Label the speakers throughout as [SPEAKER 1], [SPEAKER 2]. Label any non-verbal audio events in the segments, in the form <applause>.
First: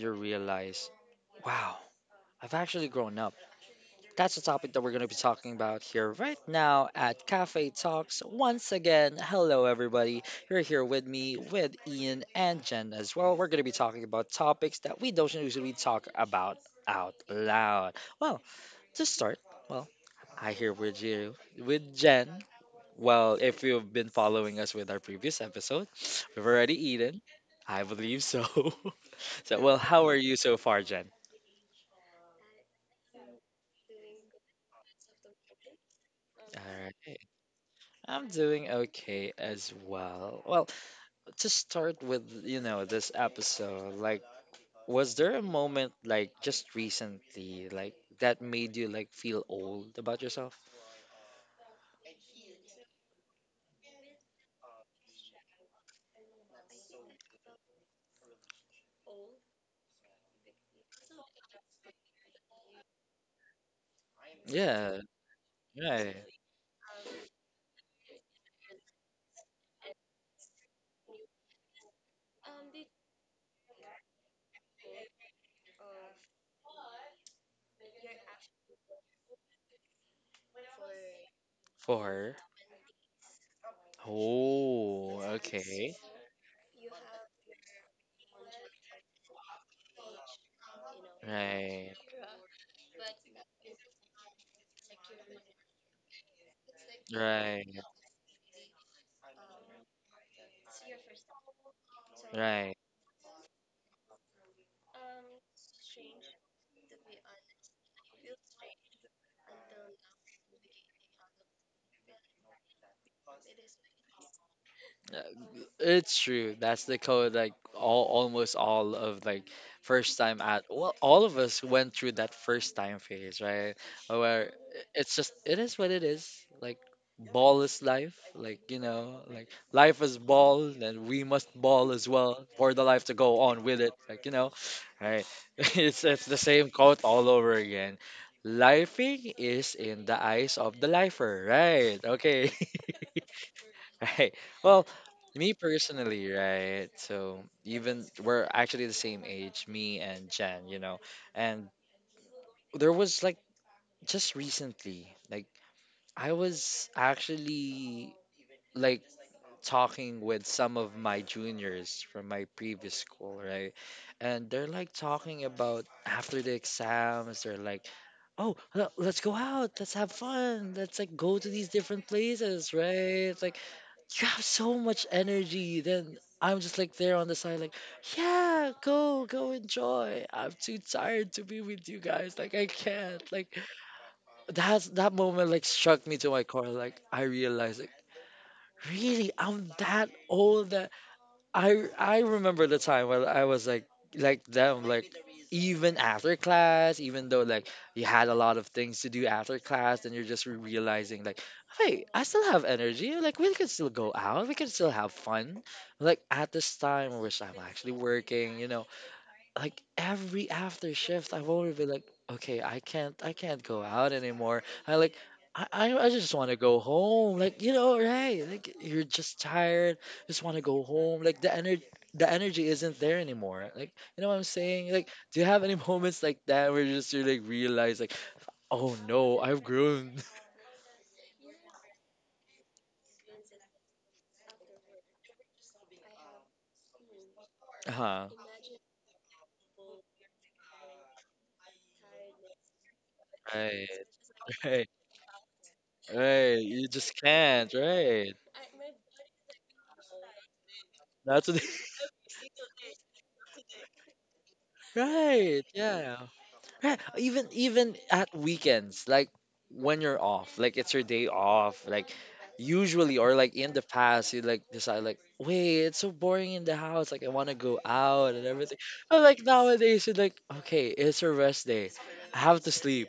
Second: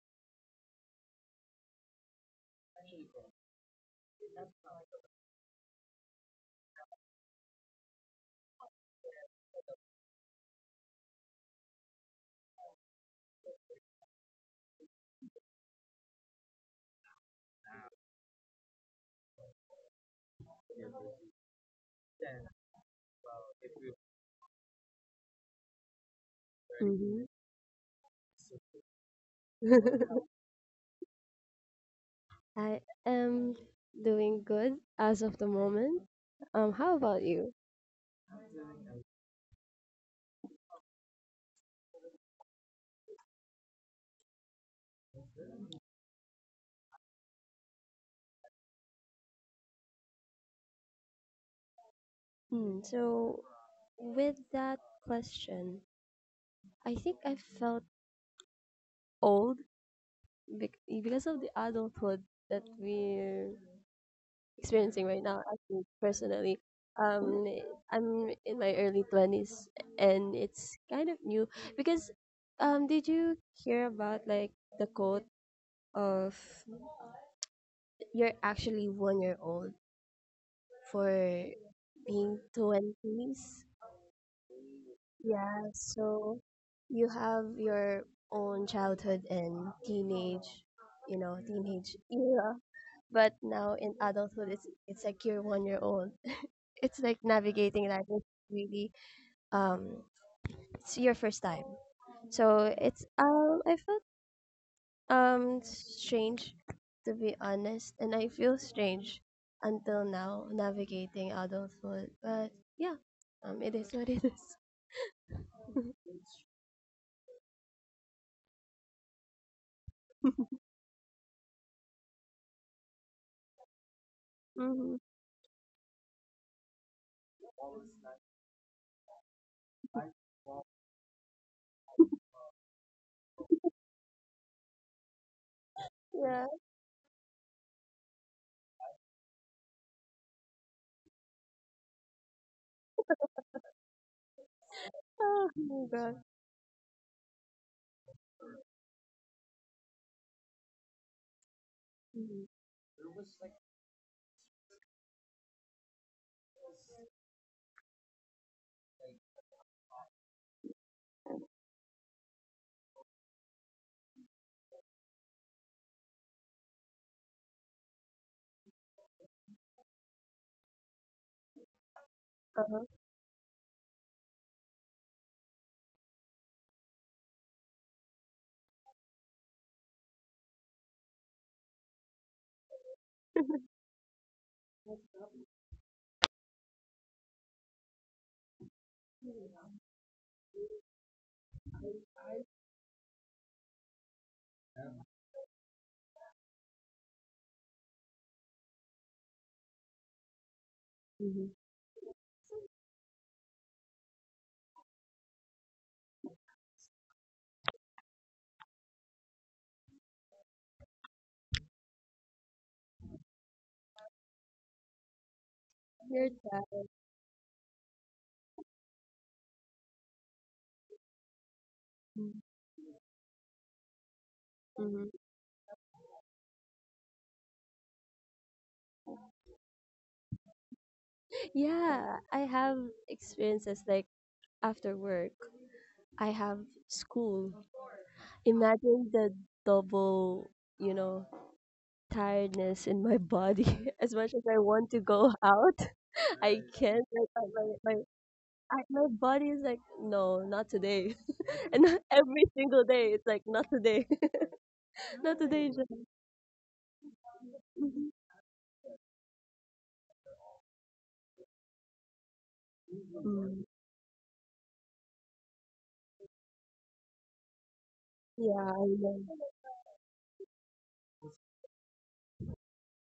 [SPEAKER 1] you realize, wow, I've actually grown up. That's the topic that we're going to be talking about here right now at Cafe Talks. Once again, hello everybody. You're here with me, with Ian and Jen as well. We're going to be talking about topics that we don't usually talk about out loud. Well, to start, well, I here with you, with Jen. Well, if you've been following us with our previous episode, we've already eaten.
[SPEAKER 2] Mhm.
[SPEAKER 1] I believe so. <laughs> So, well, how
[SPEAKER 2] <laughs>
[SPEAKER 1] are you so far, Jen?
[SPEAKER 2] I am doing good as of the moment.
[SPEAKER 1] All
[SPEAKER 2] How
[SPEAKER 1] right.
[SPEAKER 2] about you?
[SPEAKER 1] I'm doing okay as well. Well, to start with, this episode, like, was there a moment, like, just recently, like, that made you, like, feel old about yourself?
[SPEAKER 2] Hmm, so, with that question, I think I felt old because of the adulthood that we're
[SPEAKER 1] Uh,
[SPEAKER 2] experiencing right now. Actually, personally, um, I'm in my early 20s, and it's kind of new because, did you hear about like the quote of you're actually one year old for
[SPEAKER 1] for,
[SPEAKER 2] being 20s?
[SPEAKER 1] oh,
[SPEAKER 2] Yeah, so you have your own childhood and teenage, you know,
[SPEAKER 1] right,
[SPEAKER 2] teenage era. But now in adulthood, it's like you're one year old. <laughs> It's like
[SPEAKER 1] right,
[SPEAKER 2] navigating life. It's really, um, it's your first time. So
[SPEAKER 1] right.
[SPEAKER 2] it's I felt, strange, to be honest, and I feel strange until now navigating adulthood. But yeah, it is what it is.
[SPEAKER 1] Uh,
[SPEAKER 2] <laughs>
[SPEAKER 1] true. That's the code, like, almost all of, like, first time at, all of us went through first time phase, right? Where
[SPEAKER 2] Mm-hmm.
[SPEAKER 1] it's it is what it is. Ball is life. Like, like life is ball, and we must ball as well for the life to go on with, know. Right. <laughs> It's
[SPEAKER 2] Yeah.
[SPEAKER 1] same quote all over again. Lifing is lifer, right? Okay. <laughs> right. Well,
[SPEAKER 2] Oh
[SPEAKER 1] me
[SPEAKER 2] my god.
[SPEAKER 1] personally, right? So even we're actually is me and know and
[SPEAKER 2] Mm-hmm.
[SPEAKER 1] there was just recently like I was actually like talking with some of my juniors from my previous school, right? And they're like talking about after the exams, they're like, oh, let's go out, let's have fun, let's like go to these different places,
[SPEAKER 2] Uh-huh.
[SPEAKER 1] right? Like, you have so much energy. Then I'm just like there on the side, like, yeah, go, go enjoy. I'm too tired to be with you guys. Like, I can't. Like, that moment like struck me to my core. Like, I realized, like, really, I'm that old. That I remember the time when I was like them like even after class, even though like you had a lot of things to do after class, then you're just realizing like,
[SPEAKER 2] Mm-hmm.
[SPEAKER 1] hey, I still have energy. Like we can still go out. We can still have fun. Like at this time, which I'm you know, like every after shift, I've already been like, okay, I can't go out anymore. I like I just
[SPEAKER 2] Your
[SPEAKER 1] want to go
[SPEAKER 2] dad.
[SPEAKER 1] home. Like you know, right? You're just tired. Just want to go home. Like the energy isn't there anymore. Like, you know what I'm saying? Like,
[SPEAKER 2] Mm-hmm.
[SPEAKER 1] do you have any <laughs> moments like that where you like realize like, oh, <laughs>
[SPEAKER 2] Yeah, I have experiences like after work. I have school.
[SPEAKER 1] uh
[SPEAKER 2] Imagine the double, you know, tiredness in my body. <laughs> As much as I
[SPEAKER 1] right,
[SPEAKER 2] want to go <laughs> out,
[SPEAKER 1] right,
[SPEAKER 2] I
[SPEAKER 1] you
[SPEAKER 2] can't.
[SPEAKER 1] just
[SPEAKER 2] Like,
[SPEAKER 1] can't, right?
[SPEAKER 2] my body is like, no, not today.
[SPEAKER 1] That's what,
[SPEAKER 2] <laughs> And not every single day, it's like, not today.
[SPEAKER 1] <laughs>
[SPEAKER 2] <laughs> Not
[SPEAKER 1] right,
[SPEAKER 2] today, Jen.
[SPEAKER 1] yeah, right. Even
[SPEAKER 2] Mhm.
[SPEAKER 1] at weekends, like when you're off, like it's your day off, usually or like
[SPEAKER 2] Mm.
[SPEAKER 1] in the past, you like decide like. Wait, it's so boring in the house. Like I want to go out and
[SPEAKER 2] Yeah,
[SPEAKER 1] everything.
[SPEAKER 2] I
[SPEAKER 1] But
[SPEAKER 2] know.
[SPEAKER 1] like nowadays, you're like, okay, it's a rest day. I have to sleep.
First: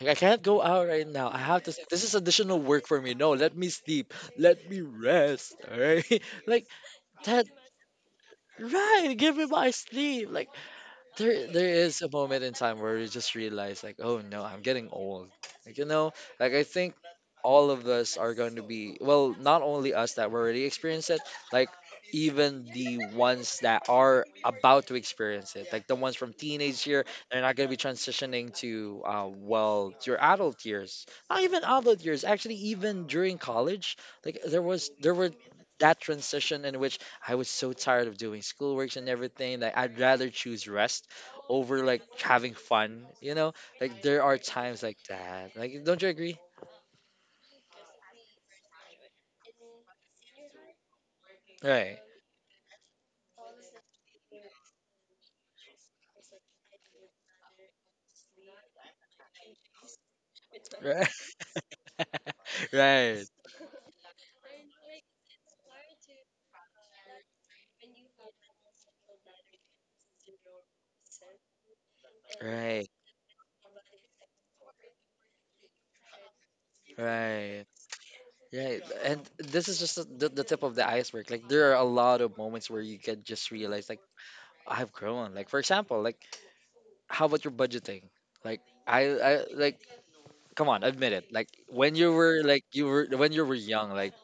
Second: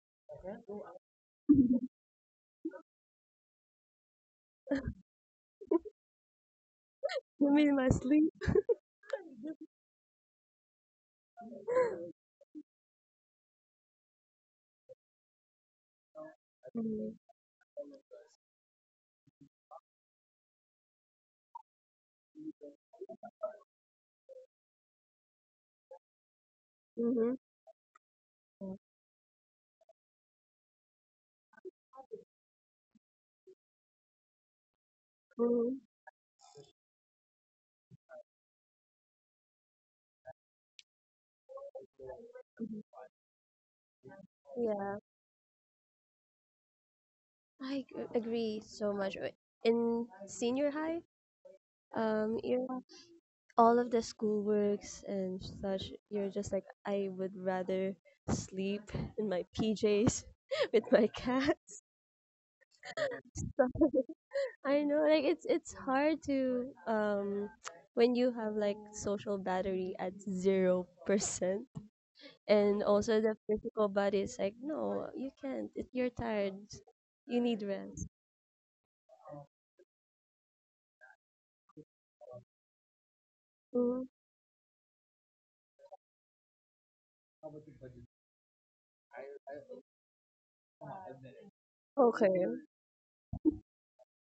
[SPEAKER 1] Like I can't go out right now. I have to.
[SPEAKER 2] <laughs>
[SPEAKER 1] This is additional work for me. No, let me sleep. Let me rest. All right. <laughs> Like that.
[SPEAKER 2] You mean my sleep?
[SPEAKER 1] Right. Give me my sleep. Like there is a
[SPEAKER 2] <laughs>
[SPEAKER 1] moment in time where you just realize, like, oh no, I'm getting old. Like like I think
[SPEAKER 2] Mm-hmm.
[SPEAKER 1] all of us are going to be. Well, not only us that were already experienced it. Like even the ones that are about to experience. Like the ones from teenage year,
[SPEAKER 2] Mm-hmm.
[SPEAKER 1] they're not going to be transitioning to well your adult years, not even adult years, actually even during college, like there were that transition in which I was so tired of doing schoolworks and everything that I'd rather choose rest over like having
[SPEAKER 2] Mm-hmm.
[SPEAKER 1] fun, you know? Like there are times like
[SPEAKER 2] Yeah,
[SPEAKER 1] that. Like don't you agree?
[SPEAKER 2] I agree so much. Wait, in senior high, um, all of the schoolworks and such, you're just like, I would rather sleep in my PJs <laughs> with my
[SPEAKER 1] <laughs>
[SPEAKER 2] cat. <laughs>
[SPEAKER 1] right.
[SPEAKER 2] So, I know, like it's hard to when you have like social battery at 0%, and
[SPEAKER 1] Right,
[SPEAKER 2] also the physical body is like, no, you can't. You're tired. You need
[SPEAKER 1] right.
[SPEAKER 2] rest.
[SPEAKER 1] This is just a, There are a lot of points where you can just realize
[SPEAKER 2] Hmm.
[SPEAKER 1] I've grown. Like for example, like how about your budgeting? Like I come on, admit like when you were
[SPEAKER 2] Okay.
[SPEAKER 1] like you were when you were young like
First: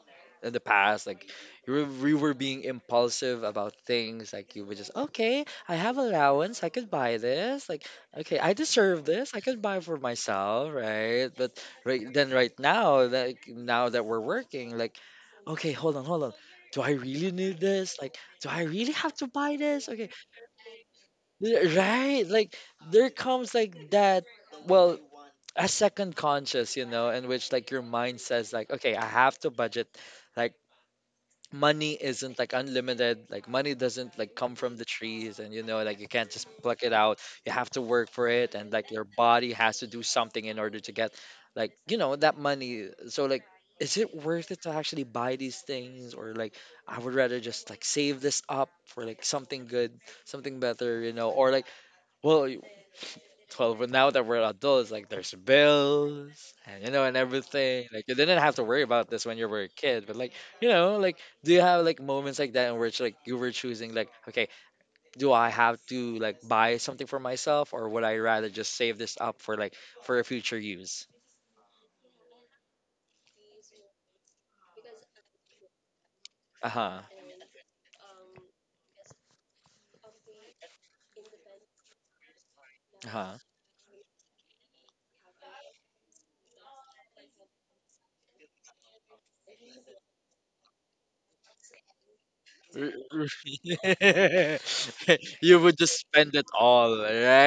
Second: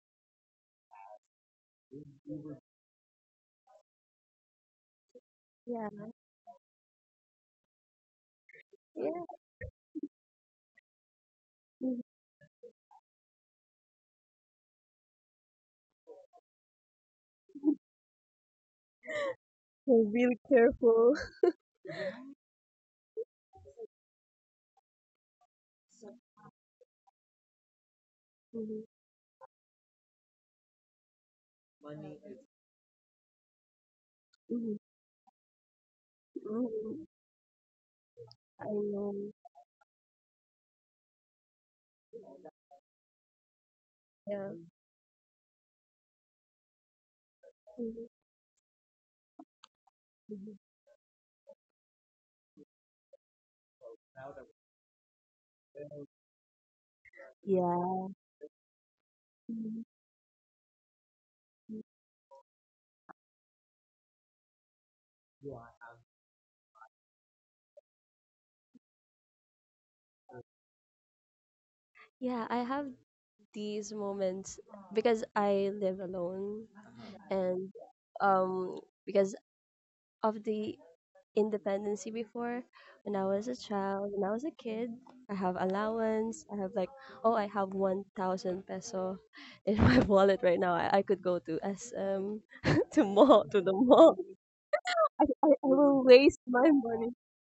[SPEAKER 1] in the past like you were being impulsive about things like you were just okay I
[SPEAKER 2] Yeah,
[SPEAKER 1] have allowance I could buy this like okay I deserve
[SPEAKER 2] yeah.
[SPEAKER 1] this I could buy for myself right but
[SPEAKER 2] Mhm.
[SPEAKER 1] then right now that we're working like okay hold on hold on do I really need this like do I really have to buy this
[SPEAKER 2] So
[SPEAKER 1] okay
[SPEAKER 2] really careful.
[SPEAKER 1] right like there comes like that a second conscious in which like your mind
[SPEAKER 2] <laughs>
[SPEAKER 1] says like
[SPEAKER 2] Mhm.
[SPEAKER 1] okay I have to budget like money isn't like unlimited like money doesn't like come
[SPEAKER 2] Mhm.
[SPEAKER 1] from the trees and like you can't just pluck it
[SPEAKER 2] Mhm.
[SPEAKER 1] out you have to work for it
[SPEAKER 2] I
[SPEAKER 1] and like your
[SPEAKER 2] know.
[SPEAKER 1] body has to do something in order to get like you know that money so like is it
[SPEAKER 2] Yeah.
[SPEAKER 1] worth it to actually buy these things or like I would rather just like save this up for like something good
[SPEAKER 2] Mhm.
[SPEAKER 1] something better or like well 12. But now that we're adults, like there's bills and and everything. Like
[SPEAKER 2] Yeah.
[SPEAKER 1] you didn't have to worry about this when you were a
[SPEAKER 2] Mhm.
[SPEAKER 1] kid, but like like do you have like moments like that in which like you were choosing like, okay, do I have to buy something for myself or would I rather just save this up for like for a future use?
[SPEAKER 2] Yeah, I have these moments because I live alone
[SPEAKER 1] Uh huh.
[SPEAKER 2] and because of the independency before when I was a child, when I was a kid, I have allowance. I have like, oh, I have 1,000 peso in my <laughs> wallet right now. I could go to SM <laughs>
[SPEAKER 1] R- r-
[SPEAKER 2] to the mall.
[SPEAKER 1] <laughs>
[SPEAKER 2] I
[SPEAKER 1] you would
[SPEAKER 2] will
[SPEAKER 1] just
[SPEAKER 2] waste my
[SPEAKER 1] all
[SPEAKER 2] money.
[SPEAKER 1] there.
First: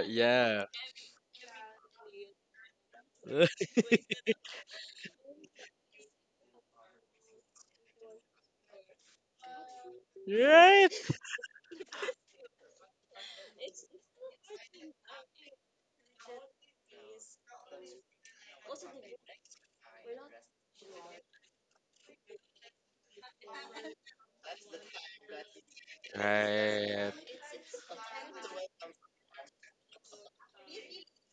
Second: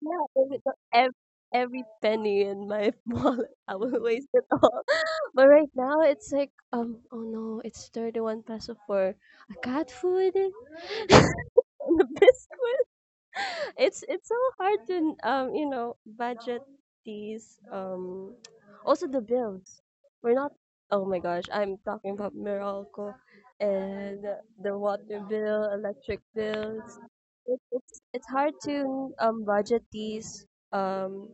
[SPEAKER 2] Yeah, I
[SPEAKER 1] Yeah.
[SPEAKER 2] withdraw every penny in my <laughs> wallet. I
[SPEAKER 1] <laughs>
[SPEAKER 2] will waste it all. <laughs> But right now it's like, oh no, it's 31 peso for a cat food <laughs> and
[SPEAKER 1] Right?
[SPEAKER 2] a biscuit. <laughs> It's so hard to budget these, <tsk> also the bills, we're not oh my gosh, I'm talking about Meralco and the water bill, electric bills. It's hard to budget these, um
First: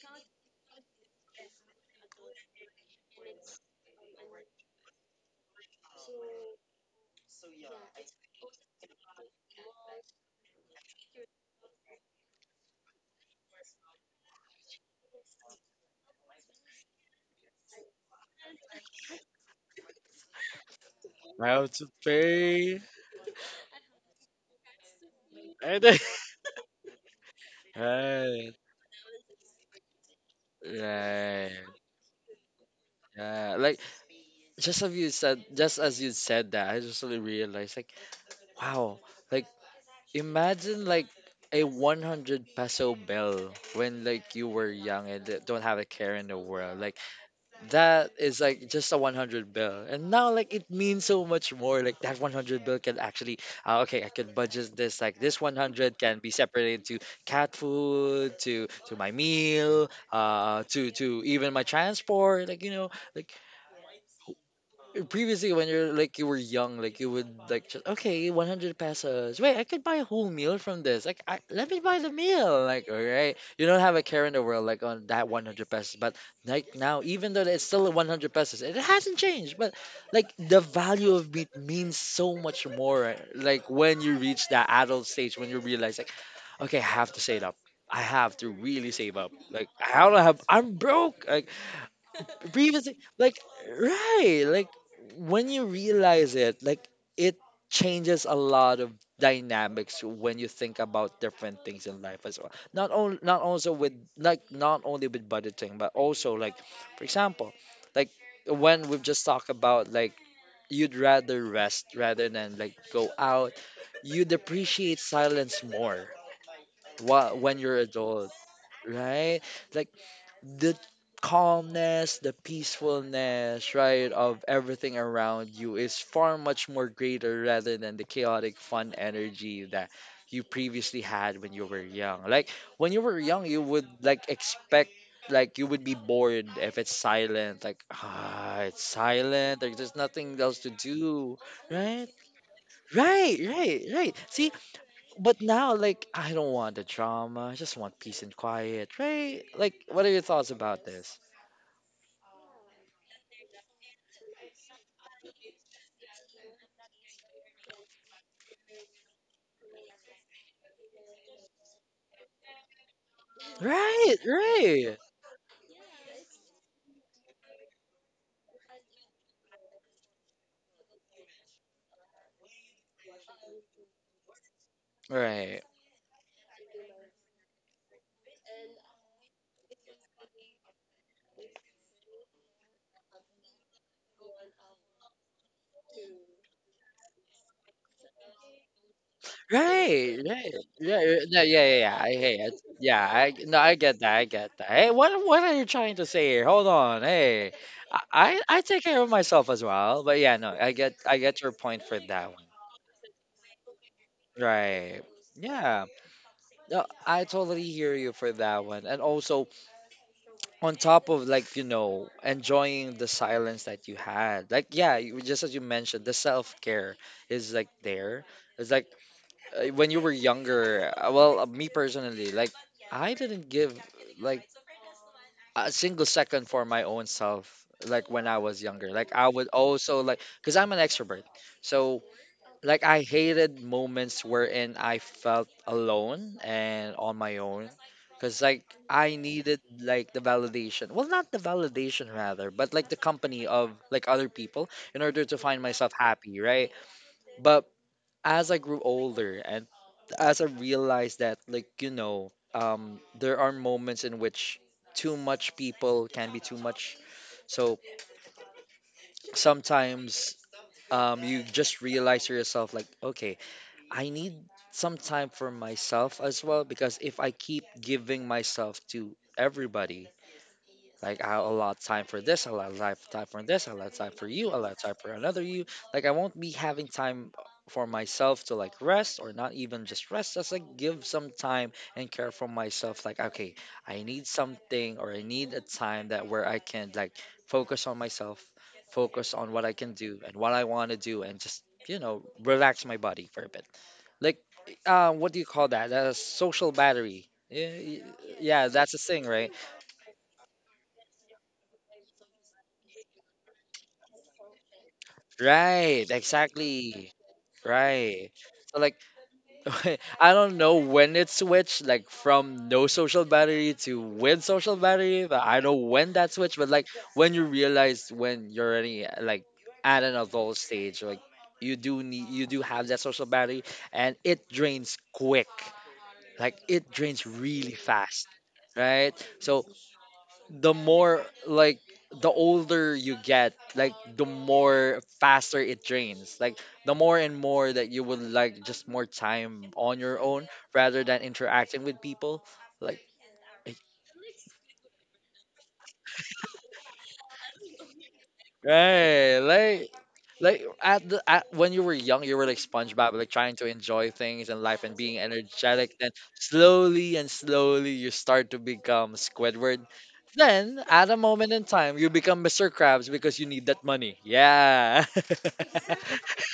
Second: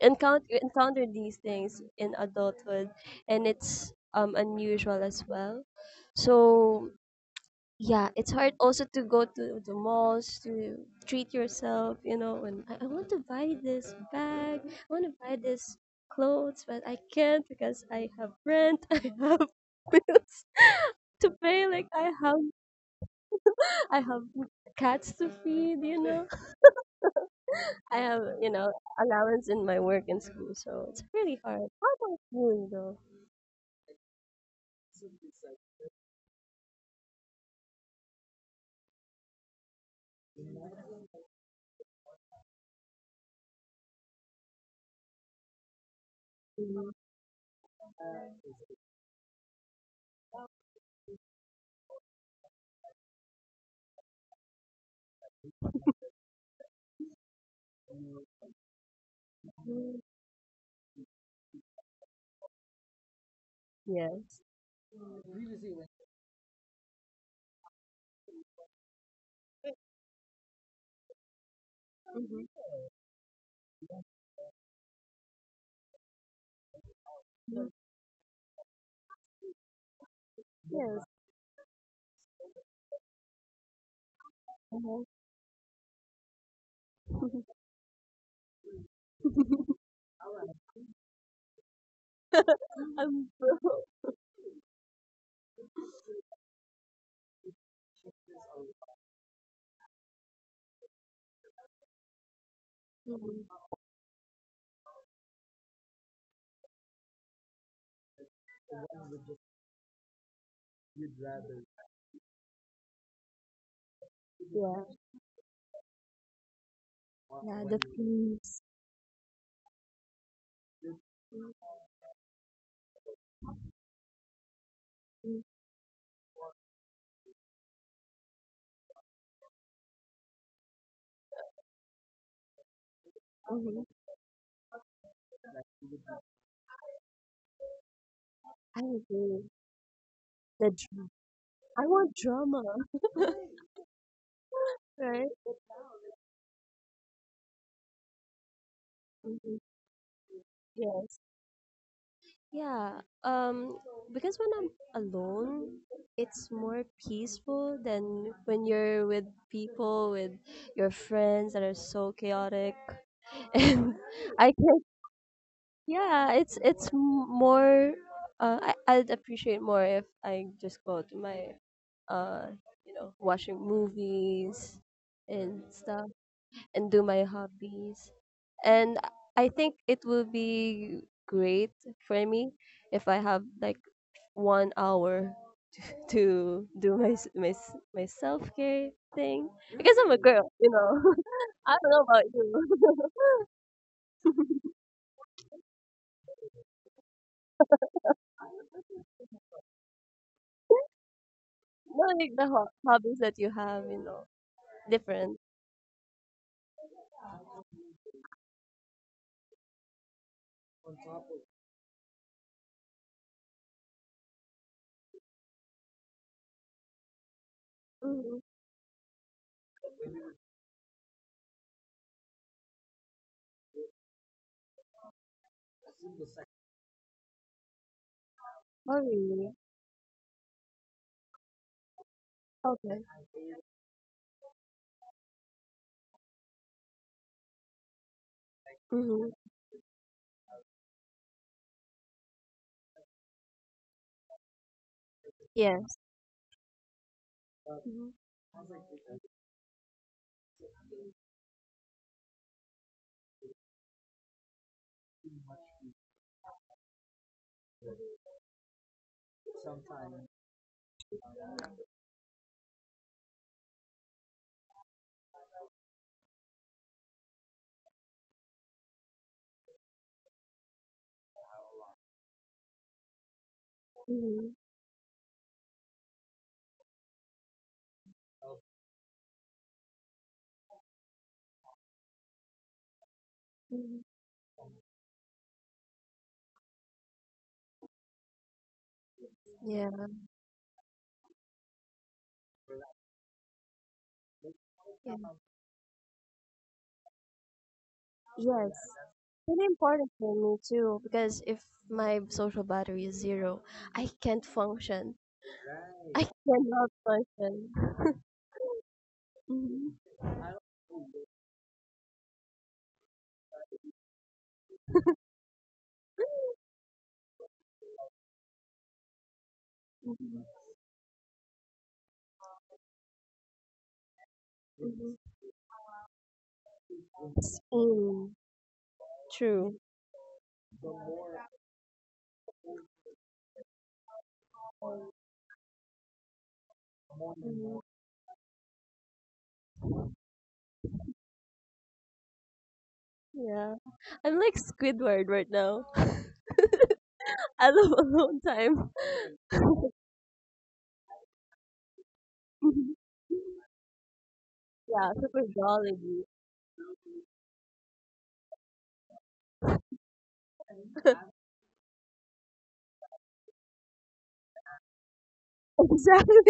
[SPEAKER 2] encounter these things in adulthood, and it's unusual as well. So yeah, it's hard also to go to the malls to treat yourself, and I want to buy this bag, I want to buy this clothes, but I can't because I have rent, <laughs> I have bills <laughs> to
[SPEAKER 1] I
[SPEAKER 2] pay,
[SPEAKER 1] have to
[SPEAKER 2] like I have
[SPEAKER 1] pay.
[SPEAKER 2] I have cats to
[SPEAKER 1] <laughs>
[SPEAKER 2] feed,
[SPEAKER 1] Right.
[SPEAKER 2] you know. I have,
[SPEAKER 1] Right.
[SPEAKER 2] allowance in my work and school, so it's
[SPEAKER 1] Yeah,
[SPEAKER 2] really hard. How about you though?
[SPEAKER 1] yeah. Like just have you just as you said that, I just really realized like, wow, a 100 peso bill don't have a care in the world. Like it's like just a 100 bill. And now like it means so much more. Like that 100 bill can actually okay, I can budget this like this 100 can be separated to cat food, to my meal,
[SPEAKER 2] Mm.
[SPEAKER 1] to even my transport, like like
[SPEAKER 2] Yes.
[SPEAKER 1] previously when you're like you were young like you would like just okay 100 pesos wait I could buy a whole meal from this like I, let me buy the
[SPEAKER 2] Hmm.
[SPEAKER 1] meal like all right you don't have a care in the world like on that 100 pesos but like now even though it's still 100 pesos it hasn't changed but like the
[SPEAKER 2] Yes.
[SPEAKER 1] value of meat means so much more like when you reach that
[SPEAKER 2] Uh-huh.
[SPEAKER 1] adult stage when you realize like okay I have to save up. I have to really save up. Like
[SPEAKER 2] <laughs>
[SPEAKER 1] I don't have. I'm broke. Like revisit
[SPEAKER 2] I'm
[SPEAKER 1] like
[SPEAKER 2] broke.
[SPEAKER 1] right like when you realize it like it changes a lot of dynamics when you think about different things in life as well not only not
[SPEAKER 2] Mhm.
[SPEAKER 1] also with like not only with budgeting but also like for example like when we've just talked about like you'd rather rest rather than like go out you'd
[SPEAKER 2] Yeah.
[SPEAKER 1] appreciate silence more when
[SPEAKER 2] Yeah, the
[SPEAKER 1] you're adult
[SPEAKER 2] themes.
[SPEAKER 1] right like the calmness, the peacefulness, right, of everything
[SPEAKER 2] Mm.
[SPEAKER 1] around you is far much more greater rather than the chaotic fun energy that you previously had when you were young. Like when you were young, you
[SPEAKER 2] Mhm.
[SPEAKER 1] would like expect like you would be bored if it's silent like ah
[SPEAKER 2] I
[SPEAKER 1] it's
[SPEAKER 2] agree.
[SPEAKER 1] silent like there's nothing else to
[SPEAKER 2] The drama.
[SPEAKER 1] do
[SPEAKER 2] I
[SPEAKER 1] right,
[SPEAKER 2] want drama. <laughs>
[SPEAKER 1] right, right, right, see
[SPEAKER 2] Right?
[SPEAKER 1] but now like I don't want the drama I just want peace and quiet right
[SPEAKER 2] Mhm.
[SPEAKER 1] like what are your thoughts about
[SPEAKER 2] Yes.
[SPEAKER 1] this.
[SPEAKER 2] Yeah. Because when I'm alone, it's more peaceful than when you're with people, with your friends that are so chaotic. <laughs> And I can
[SPEAKER 1] Right.
[SPEAKER 2] Yeah, more. I'd appreciate more if I just go to my, uh, watching movies
[SPEAKER 1] Right.
[SPEAKER 2] and stuff, and do my hobbies. And I think it will be great for me if I have like one hour to do my self care thing. I
[SPEAKER 1] Right.
[SPEAKER 2] guess I'm a girl, you know.
[SPEAKER 1] Yeah,
[SPEAKER 2] <laughs>
[SPEAKER 1] yeah, yeah, yeah,
[SPEAKER 2] I don't
[SPEAKER 1] yeah.
[SPEAKER 2] know about you. <laughs>
[SPEAKER 1] I get. Hey, what are you trying to say here? Hold on. Hey, I take care of myself as well. But yeah, no,
[SPEAKER 2] Not like the hobbies that you have, you know,
[SPEAKER 1] right.
[SPEAKER 2] different.
[SPEAKER 1] Yeah, hear you for that one, and also silence that you had. Like yeah, you, just as you mentioned, the self is there.
[SPEAKER 2] Mm-hmm.
[SPEAKER 1] It's like when you were younger, personally, like I didn't give like a single second for my own self. Like when I was younger,
[SPEAKER 2] Oh,
[SPEAKER 1] I would
[SPEAKER 2] really?
[SPEAKER 1] also like because I'm an extrovert. So like
[SPEAKER 2] Okay.
[SPEAKER 1] I hated moments wherein I felt alone and on my own. Like I
[SPEAKER 2] Mm-hmm.
[SPEAKER 1] needed like the validation. Well, not the validation rather, but like other people in order to find myself
[SPEAKER 2] Yes.
[SPEAKER 1] happy, right? But
[SPEAKER 2] Mm-hmm.
[SPEAKER 1] as I grew older and as I realized that like there are moments in which too much people can too much. So sometimes um just realize to yourself like, okay, I need some time for myself as well, because if I keep giving myself to everybody, like I allot time for this, a lot life time for this, I allot time for
[SPEAKER 2] Mm-hmm.
[SPEAKER 1] you, I allot time for another you, like I won't be having time for myself to like rest, or not even just rest, just like give some time and care for myself. Like okay, I
[SPEAKER 2] Hmm.
[SPEAKER 1] need something or I need a time that where I can like focus on myself, focus on what I can
[SPEAKER 2] Yeah.
[SPEAKER 1] do and what I want to do, and just relax my body for a bit like what do you call that? A social battery. Yeah, y-
[SPEAKER 2] Yes.
[SPEAKER 1] that's a thing, right?
[SPEAKER 2] Really important for me too, because if my social battery is zero, I can't function.
[SPEAKER 1] Right,
[SPEAKER 2] I cannot function.
[SPEAKER 1] right. So like
[SPEAKER 2] Mm-hmm.
[SPEAKER 1] <laughs> when it switched, like no social battery to with social battery. But I know when that switch. But like when you realize when you're already like at an
[SPEAKER 2] Mm-hmm.
[SPEAKER 1] adult, you do need, you do have that social battery, and it drains quick. It drains really fast,
[SPEAKER 2] Mm,
[SPEAKER 1] right?
[SPEAKER 2] true.
[SPEAKER 1] The more like the older, faster it drains more and more
[SPEAKER 2] Mhm.
[SPEAKER 1] that you would like just more time rather than interact.
[SPEAKER 2] Yeah. I'm like Squidward right now. <laughs> I love alone time.
[SPEAKER 1] Right?
[SPEAKER 2] <laughs>
[SPEAKER 1] We're young, like trying to enjoy things, and
[SPEAKER 2] Yeah, super jolly.
[SPEAKER 1] then slowly and slowly you start to be. Then at a
[SPEAKER 2] <laughs>
[SPEAKER 1] moment in time, you become Mr. Krabs because you need that money. Yeah. <laughs>
[SPEAKER 2] Exactly.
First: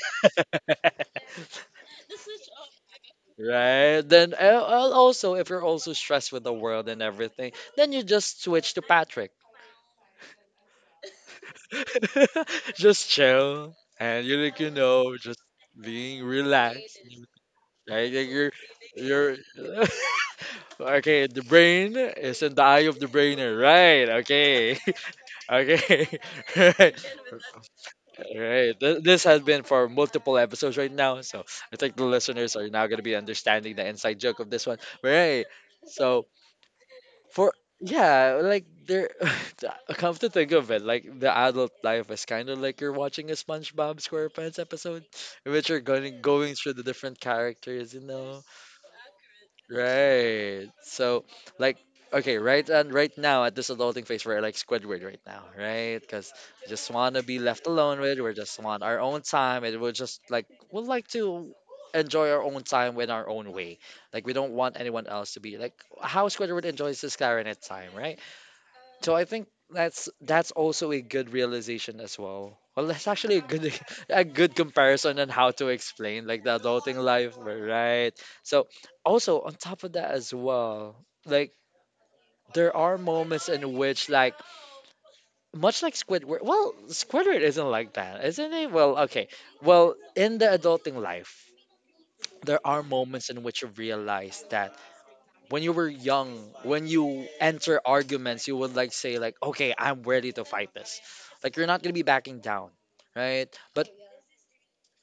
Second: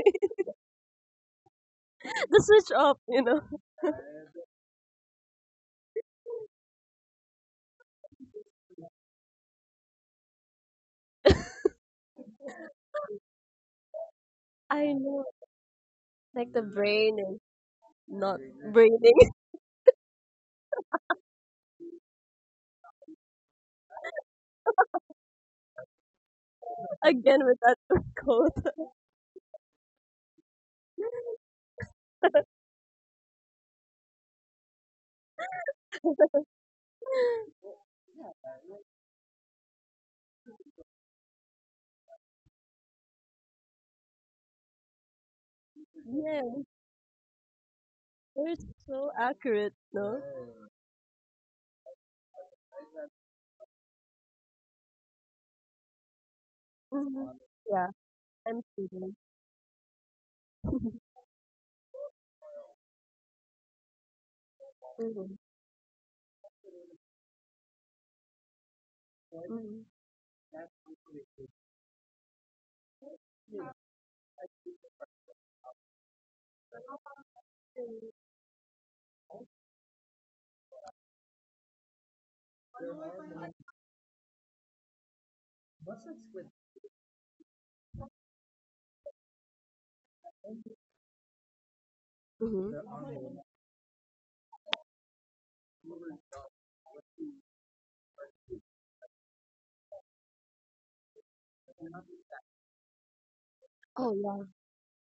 [SPEAKER 2] <laughs> The switch off, you know.
[SPEAKER 1] Right? Then al- also, if you're also stressed with the world and everything, you just switch that trick. <laughs> Just chill and
[SPEAKER 2] I know.
[SPEAKER 1] just
[SPEAKER 2] Like the brain is
[SPEAKER 1] right.
[SPEAKER 2] not breathing.
[SPEAKER 1] You're- <laughs> okay, the brain. Right. Okay.
[SPEAKER 2] <laughs> Again with that <laughs> quote.
[SPEAKER 1] Right. Th- This has whole episodes right now. Inside joke. This one. Right.
[SPEAKER 2] <laughs>
[SPEAKER 1] So for yeah, like there. <laughs> Come to think of it, like the adult life is kind of like you're watching a SpongeBob SquarePants episode, in which you're going
[SPEAKER 2] Yeah,
[SPEAKER 1] going through the different characters, you know.
[SPEAKER 2] they're so accurate, no?
[SPEAKER 1] Right. So okay, right and right now at this adulting phase, we're like Squidward right now, right? Because just wanna
[SPEAKER 2] Hmm.
[SPEAKER 1] be left
[SPEAKER 2] Yeah,
[SPEAKER 1] alone with. We're
[SPEAKER 2] I'm
[SPEAKER 1] just want our
[SPEAKER 2] kidding.
[SPEAKER 1] own time, and we're just like. Would like
[SPEAKER 2] <laughs>
[SPEAKER 1] to enjoy our own time with our own way. Like we don't want anyone
[SPEAKER 2] Hmm.
[SPEAKER 1] else to be like how Squidward enjoys his clarinet time, right? So I think
[SPEAKER 2] Hmm.
[SPEAKER 1] that's also a good realization as well. Well, that's actually a good <laughs> a good comparison on how to explain like right? So also on top of that as well, like there are mo- which like much like Squidward. Well, Squidward isn't like that, isn't it? Well, okay. Well, in the adulting life, there are
[SPEAKER 2] Hmm.
[SPEAKER 1] moments in which you realize that when you were young, when you enter arguments, you would like say like, okay, I'm ready to fight this. Like you're not gonna be backing down, right? But
[SPEAKER 2] Oh, yeah.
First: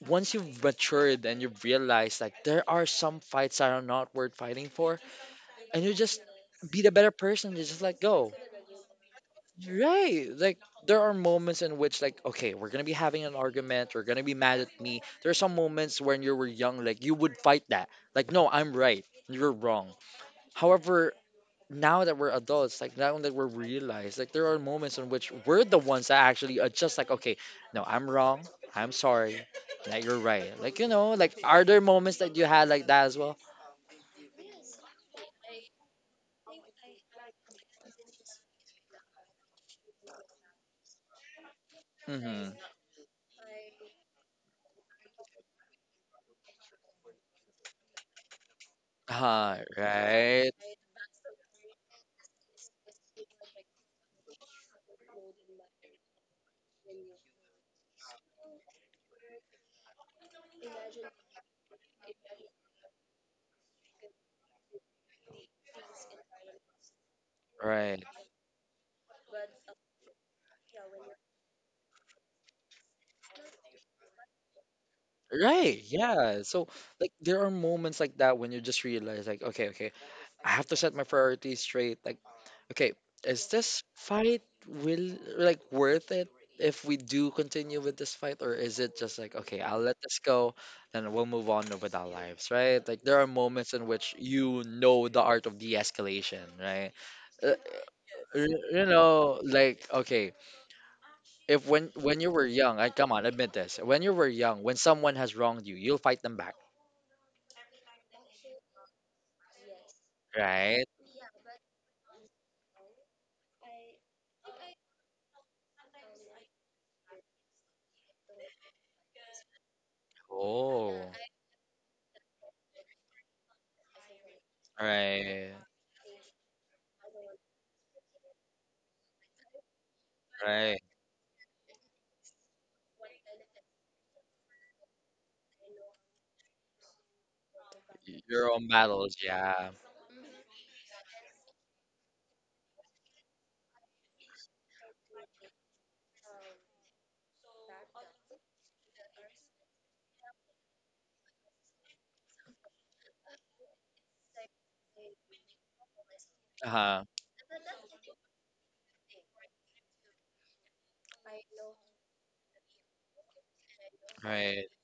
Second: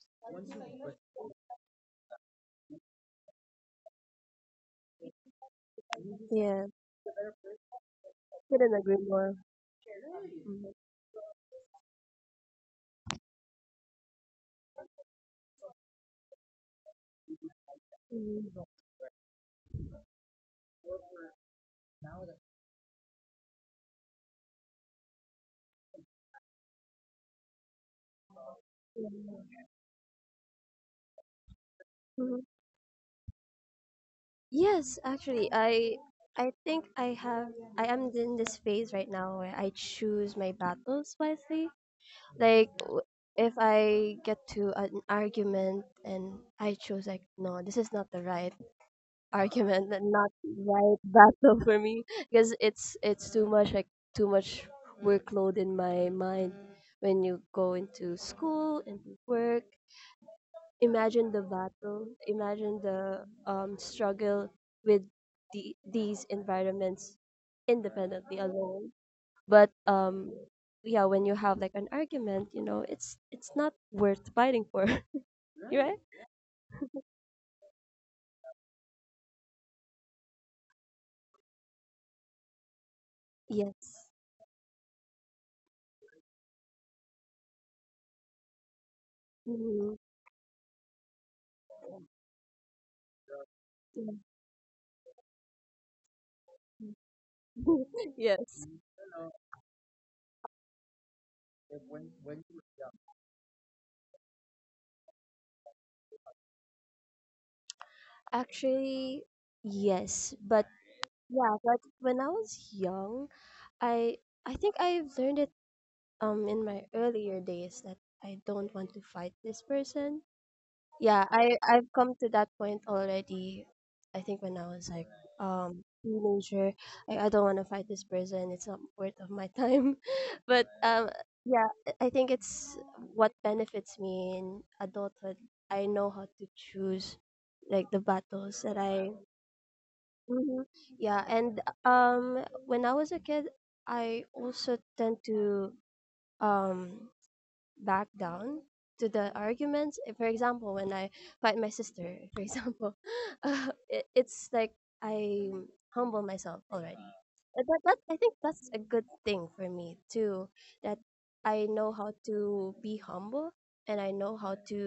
[SPEAKER 1] once you've matured and you've realized like there are some fights that are not worth fighting for,
[SPEAKER 2] Yeah,
[SPEAKER 1] be the better person to just let go.
[SPEAKER 2] couldn't agree more.
[SPEAKER 1] Right. Like
[SPEAKER 2] Hmm.
[SPEAKER 1] there are moments in which like, okay, we're gonna be having an argument, we're gonna be mad at me. There are some moments when you were young, like you would fight that. Like, no,
[SPEAKER 2] Hmm.
[SPEAKER 1] I'm right. You're wrong. However, now that we're adults, like now that we're realized, like there are moments in which we're the ones that actually are just like, okay, no, I'm wrong, I'm sorry, that you're right. Like like are there moments that you had like that as well?
[SPEAKER 2] Yes, actually, I think I am in this phase right now where I choose my battles wisely. Like, if I get to an argument and I choose like, no, this is not the right
[SPEAKER 1] Uh,
[SPEAKER 2] argument and not
[SPEAKER 1] right,
[SPEAKER 2] right battle for me because it's too much, like too much workload in my mind when you go into school and work. Imagine the battle. Imagine the, struggle with these environments
[SPEAKER 1] right,
[SPEAKER 2] independently alone. But yeah, when you have like an argument, it's not worth fighting for. <laughs>
[SPEAKER 1] right.
[SPEAKER 2] Right.
[SPEAKER 1] Yeah. So like there are moments like that when you just realize like, okay, okay, priority straight. Like okay, is this
[SPEAKER 2] Yes.
[SPEAKER 1] fight will like worth it if we do continue with this fight, or is it just like okay, I'll
[SPEAKER 2] Mhm.
[SPEAKER 1] let this go and we'll move on with our lives, right? Like there are moments in which
[SPEAKER 2] <laughs>
[SPEAKER 1] you know the art of de-escalation, right? Uh, y-
[SPEAKER 2] Yes.
[SPEAKER 1] like okay, if when you were young, I come on, admit this. When you were young, when someone has wronged you, you'll fight them back,
[SPEAKER 2] Actually, yes, but
[SPEAKER 1] right?
[SPEAKER 2] yeah, but when I was young, I I think I learned it in my earlier days that I don't want to fight this person.
[SPEAKER 1] Oh,
[SPEAKER 2] Yeah, I've come to that point already. I think when I was like,
[SPEAKER 1] right,
[SPEAKER 2] teenager, I don't want to fight this person, it's not worth of my time. <laughs> But
[SPEAKER 1] right.
[SPEAKER 2] yeah, I think it's what benefits me in adulthood. I know how to choose like the
[SPEAKER 1] Your
[SPEAKER 2] battles
[SPEAKER 1] own
[SPEAKER 2] that I.
[SPEAKER 1] battles, yeah.
[SPEAKER 2] Mhm. Yeah, and when I was a kid, I also tend to, um back down to the arguments. If, for example, when I fight my sister, for example, <laughs> it's like I humble myself already.
[SPEAKER 1] Uh-huh.
[SPEAKER 2] That, I think that's a good thing for me too. That I know how to be humble and I know how to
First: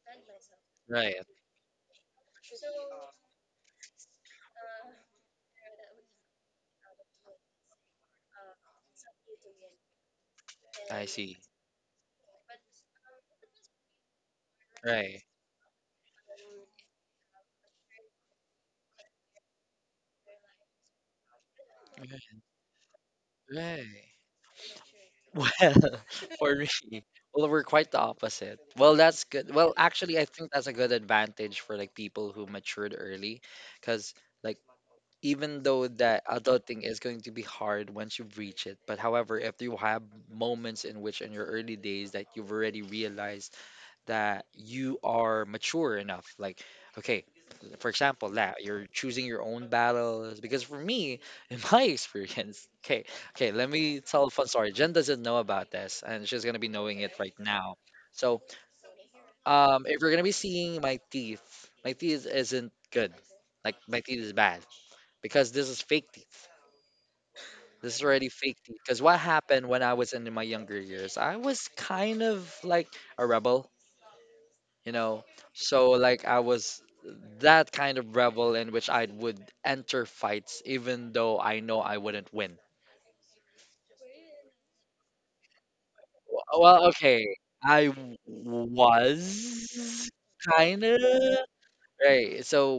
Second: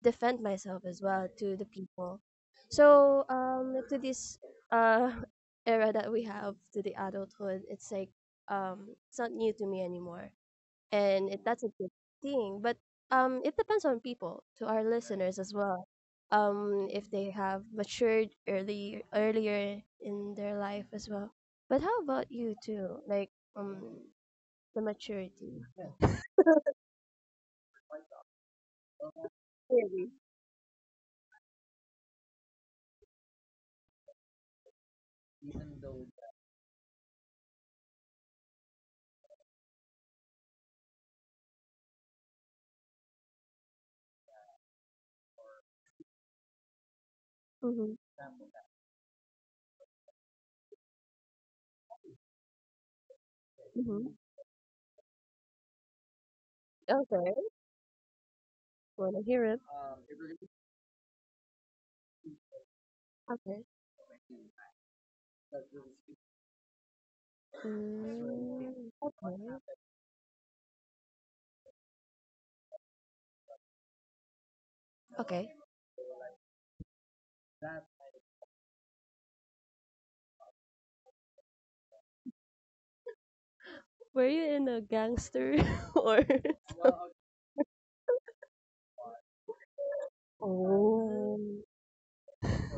[SPEAKER 2] defend myself as
[SPEAKER 1] Right.
[SPEAKER 2] well to the people. So, to this, uh, <laughs> era that we have to the adulthood, it's like, it's not new to me anymore, and that's a good thing. But, it depends on people, to our listeners as well. If they have matured early earlier in their life as well. But how about you too? Like, um,
[SPEAKER 1] Right. <laughs>
[SPEAKER 2] the
[SPEAKER 1] Well,
[SPEAKER 2] maturity.
[SPEAKER 1] <laughs> for me, well, we're quite the opposite. That's good.
[SPEAKER 2] Really?
[SPEAKER 1] Actually, think that's a good advantage for like people who matured early, because like even though that adulting is going to be hard once you've reached it, but however, if you have moments in which in your early days that you've already realized that you are mature enough, like okay, for
[SPEAKER 2] Mhm.
[SPEAKER 1] example, that you're choosing your own battles. Because for me, in my <laughs> experience, okay, okay, let me
[SPEAKER 2] Mhm.
[SPEAKER 1] tell a fun story. Jen doesn't know about this, and she's gonna be knowing it
[SPEAKER 2] Okay.
[SPEAKER 1] right now. So,
[SPEAKER 2] Wanna hear it?
[SPEAKER 1] if you're gonna be seeing my teeth isn't good.
[SPEAKER 2] Okay.
[SPEAKER 1] Like my teeth is bad because this is fake teeth. This is already fake teeth.
[SPEAKER 2] Mm.
[SPEAKER 1] Because what
[SPEAKER 2] Okay.
[SPEAKER 1] happened when I was in my younger years, I was kind of like a rebel. You know.
[SPEAKER 2] Okay.
[SPEAKER 1] So like I was that kind of rebel in which I would enter fights even though I know I wouldn't win.
[SPEAKER 2] Were you in a gangster <laughs> or?
[SPEAKER 1] W- Well, okay, I w- was kind of
[SPEAKER 2] Oh,
[SPEAKER 1] right. So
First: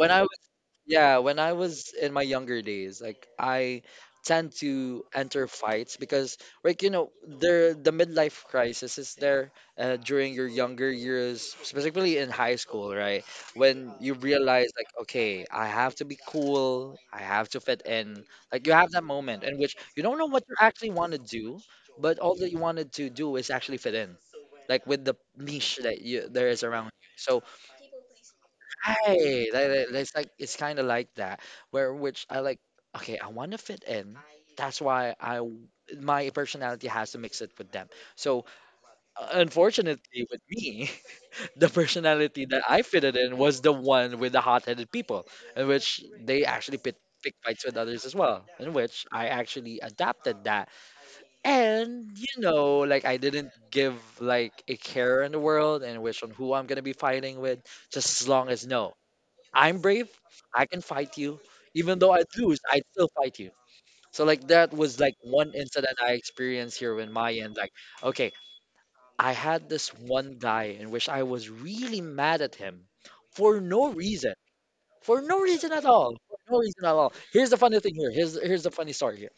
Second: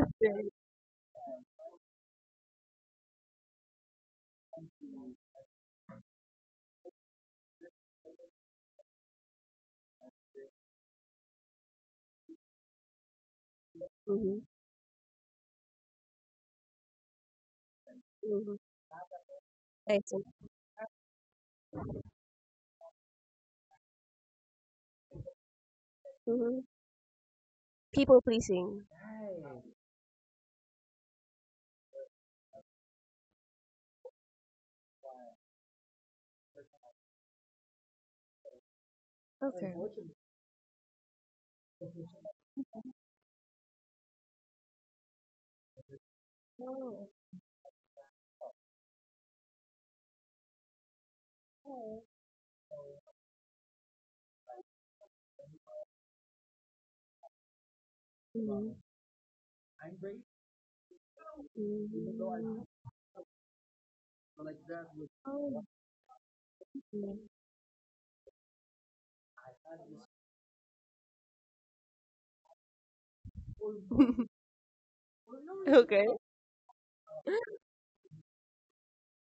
[SPEAKER 1] I was, yeah, when I was in my younger days, I tend to enter fights because like there the midlife crisis is there, and particularly in high school, right? You
[SPEAKER 2] Mm-hmm.
[SPEAKER 1] realize like okay, I have to
[SPEAKER 2] Mm-hmm.
[SPEAKER 1] like
[SPEAKER 2] I
[SPEAKER 1] you don't
[SPEAKER 2] see.
[SPEAKER 1] know what you're actually you wanted to do is actually fit in with the niche that you there
[SPEAKER 2] Mhm.
[SPEAKER 1] is around. So
[SPEAKER 2] People pleasing.
[SPEAKER 1] hey, that, that's like it's kind of like that where which I like. Okay, I want to fit in. That's why I w- my personality had. So unfortunately, with me, <laughs> the personality that I fitted in was the one with the hot-headed people, in which they actually pit, pick fights with others as well. In which I actually adapt that, and like I didn't give like a care in the world and which on who I'm gonna be fighting with. Just as long as
[SPEAKER 2] Mhm.
[SPEAKER 1] no, I can fight. If I lose,
[SPEAKER 2] Mm.
[SPEAKER 1] I'd still fight you. That was like
[SPEAKER 2] Oh,
[SPEAKER 1] one
[SPEAKER 2] okay.
[SPEAKER 1] incident I experienced here with my end. Like, okay, this one guy in which I was really mad at him for no reason, for no reason at all, for no reason at all. Here's the funny thing here. Here's the funny story here.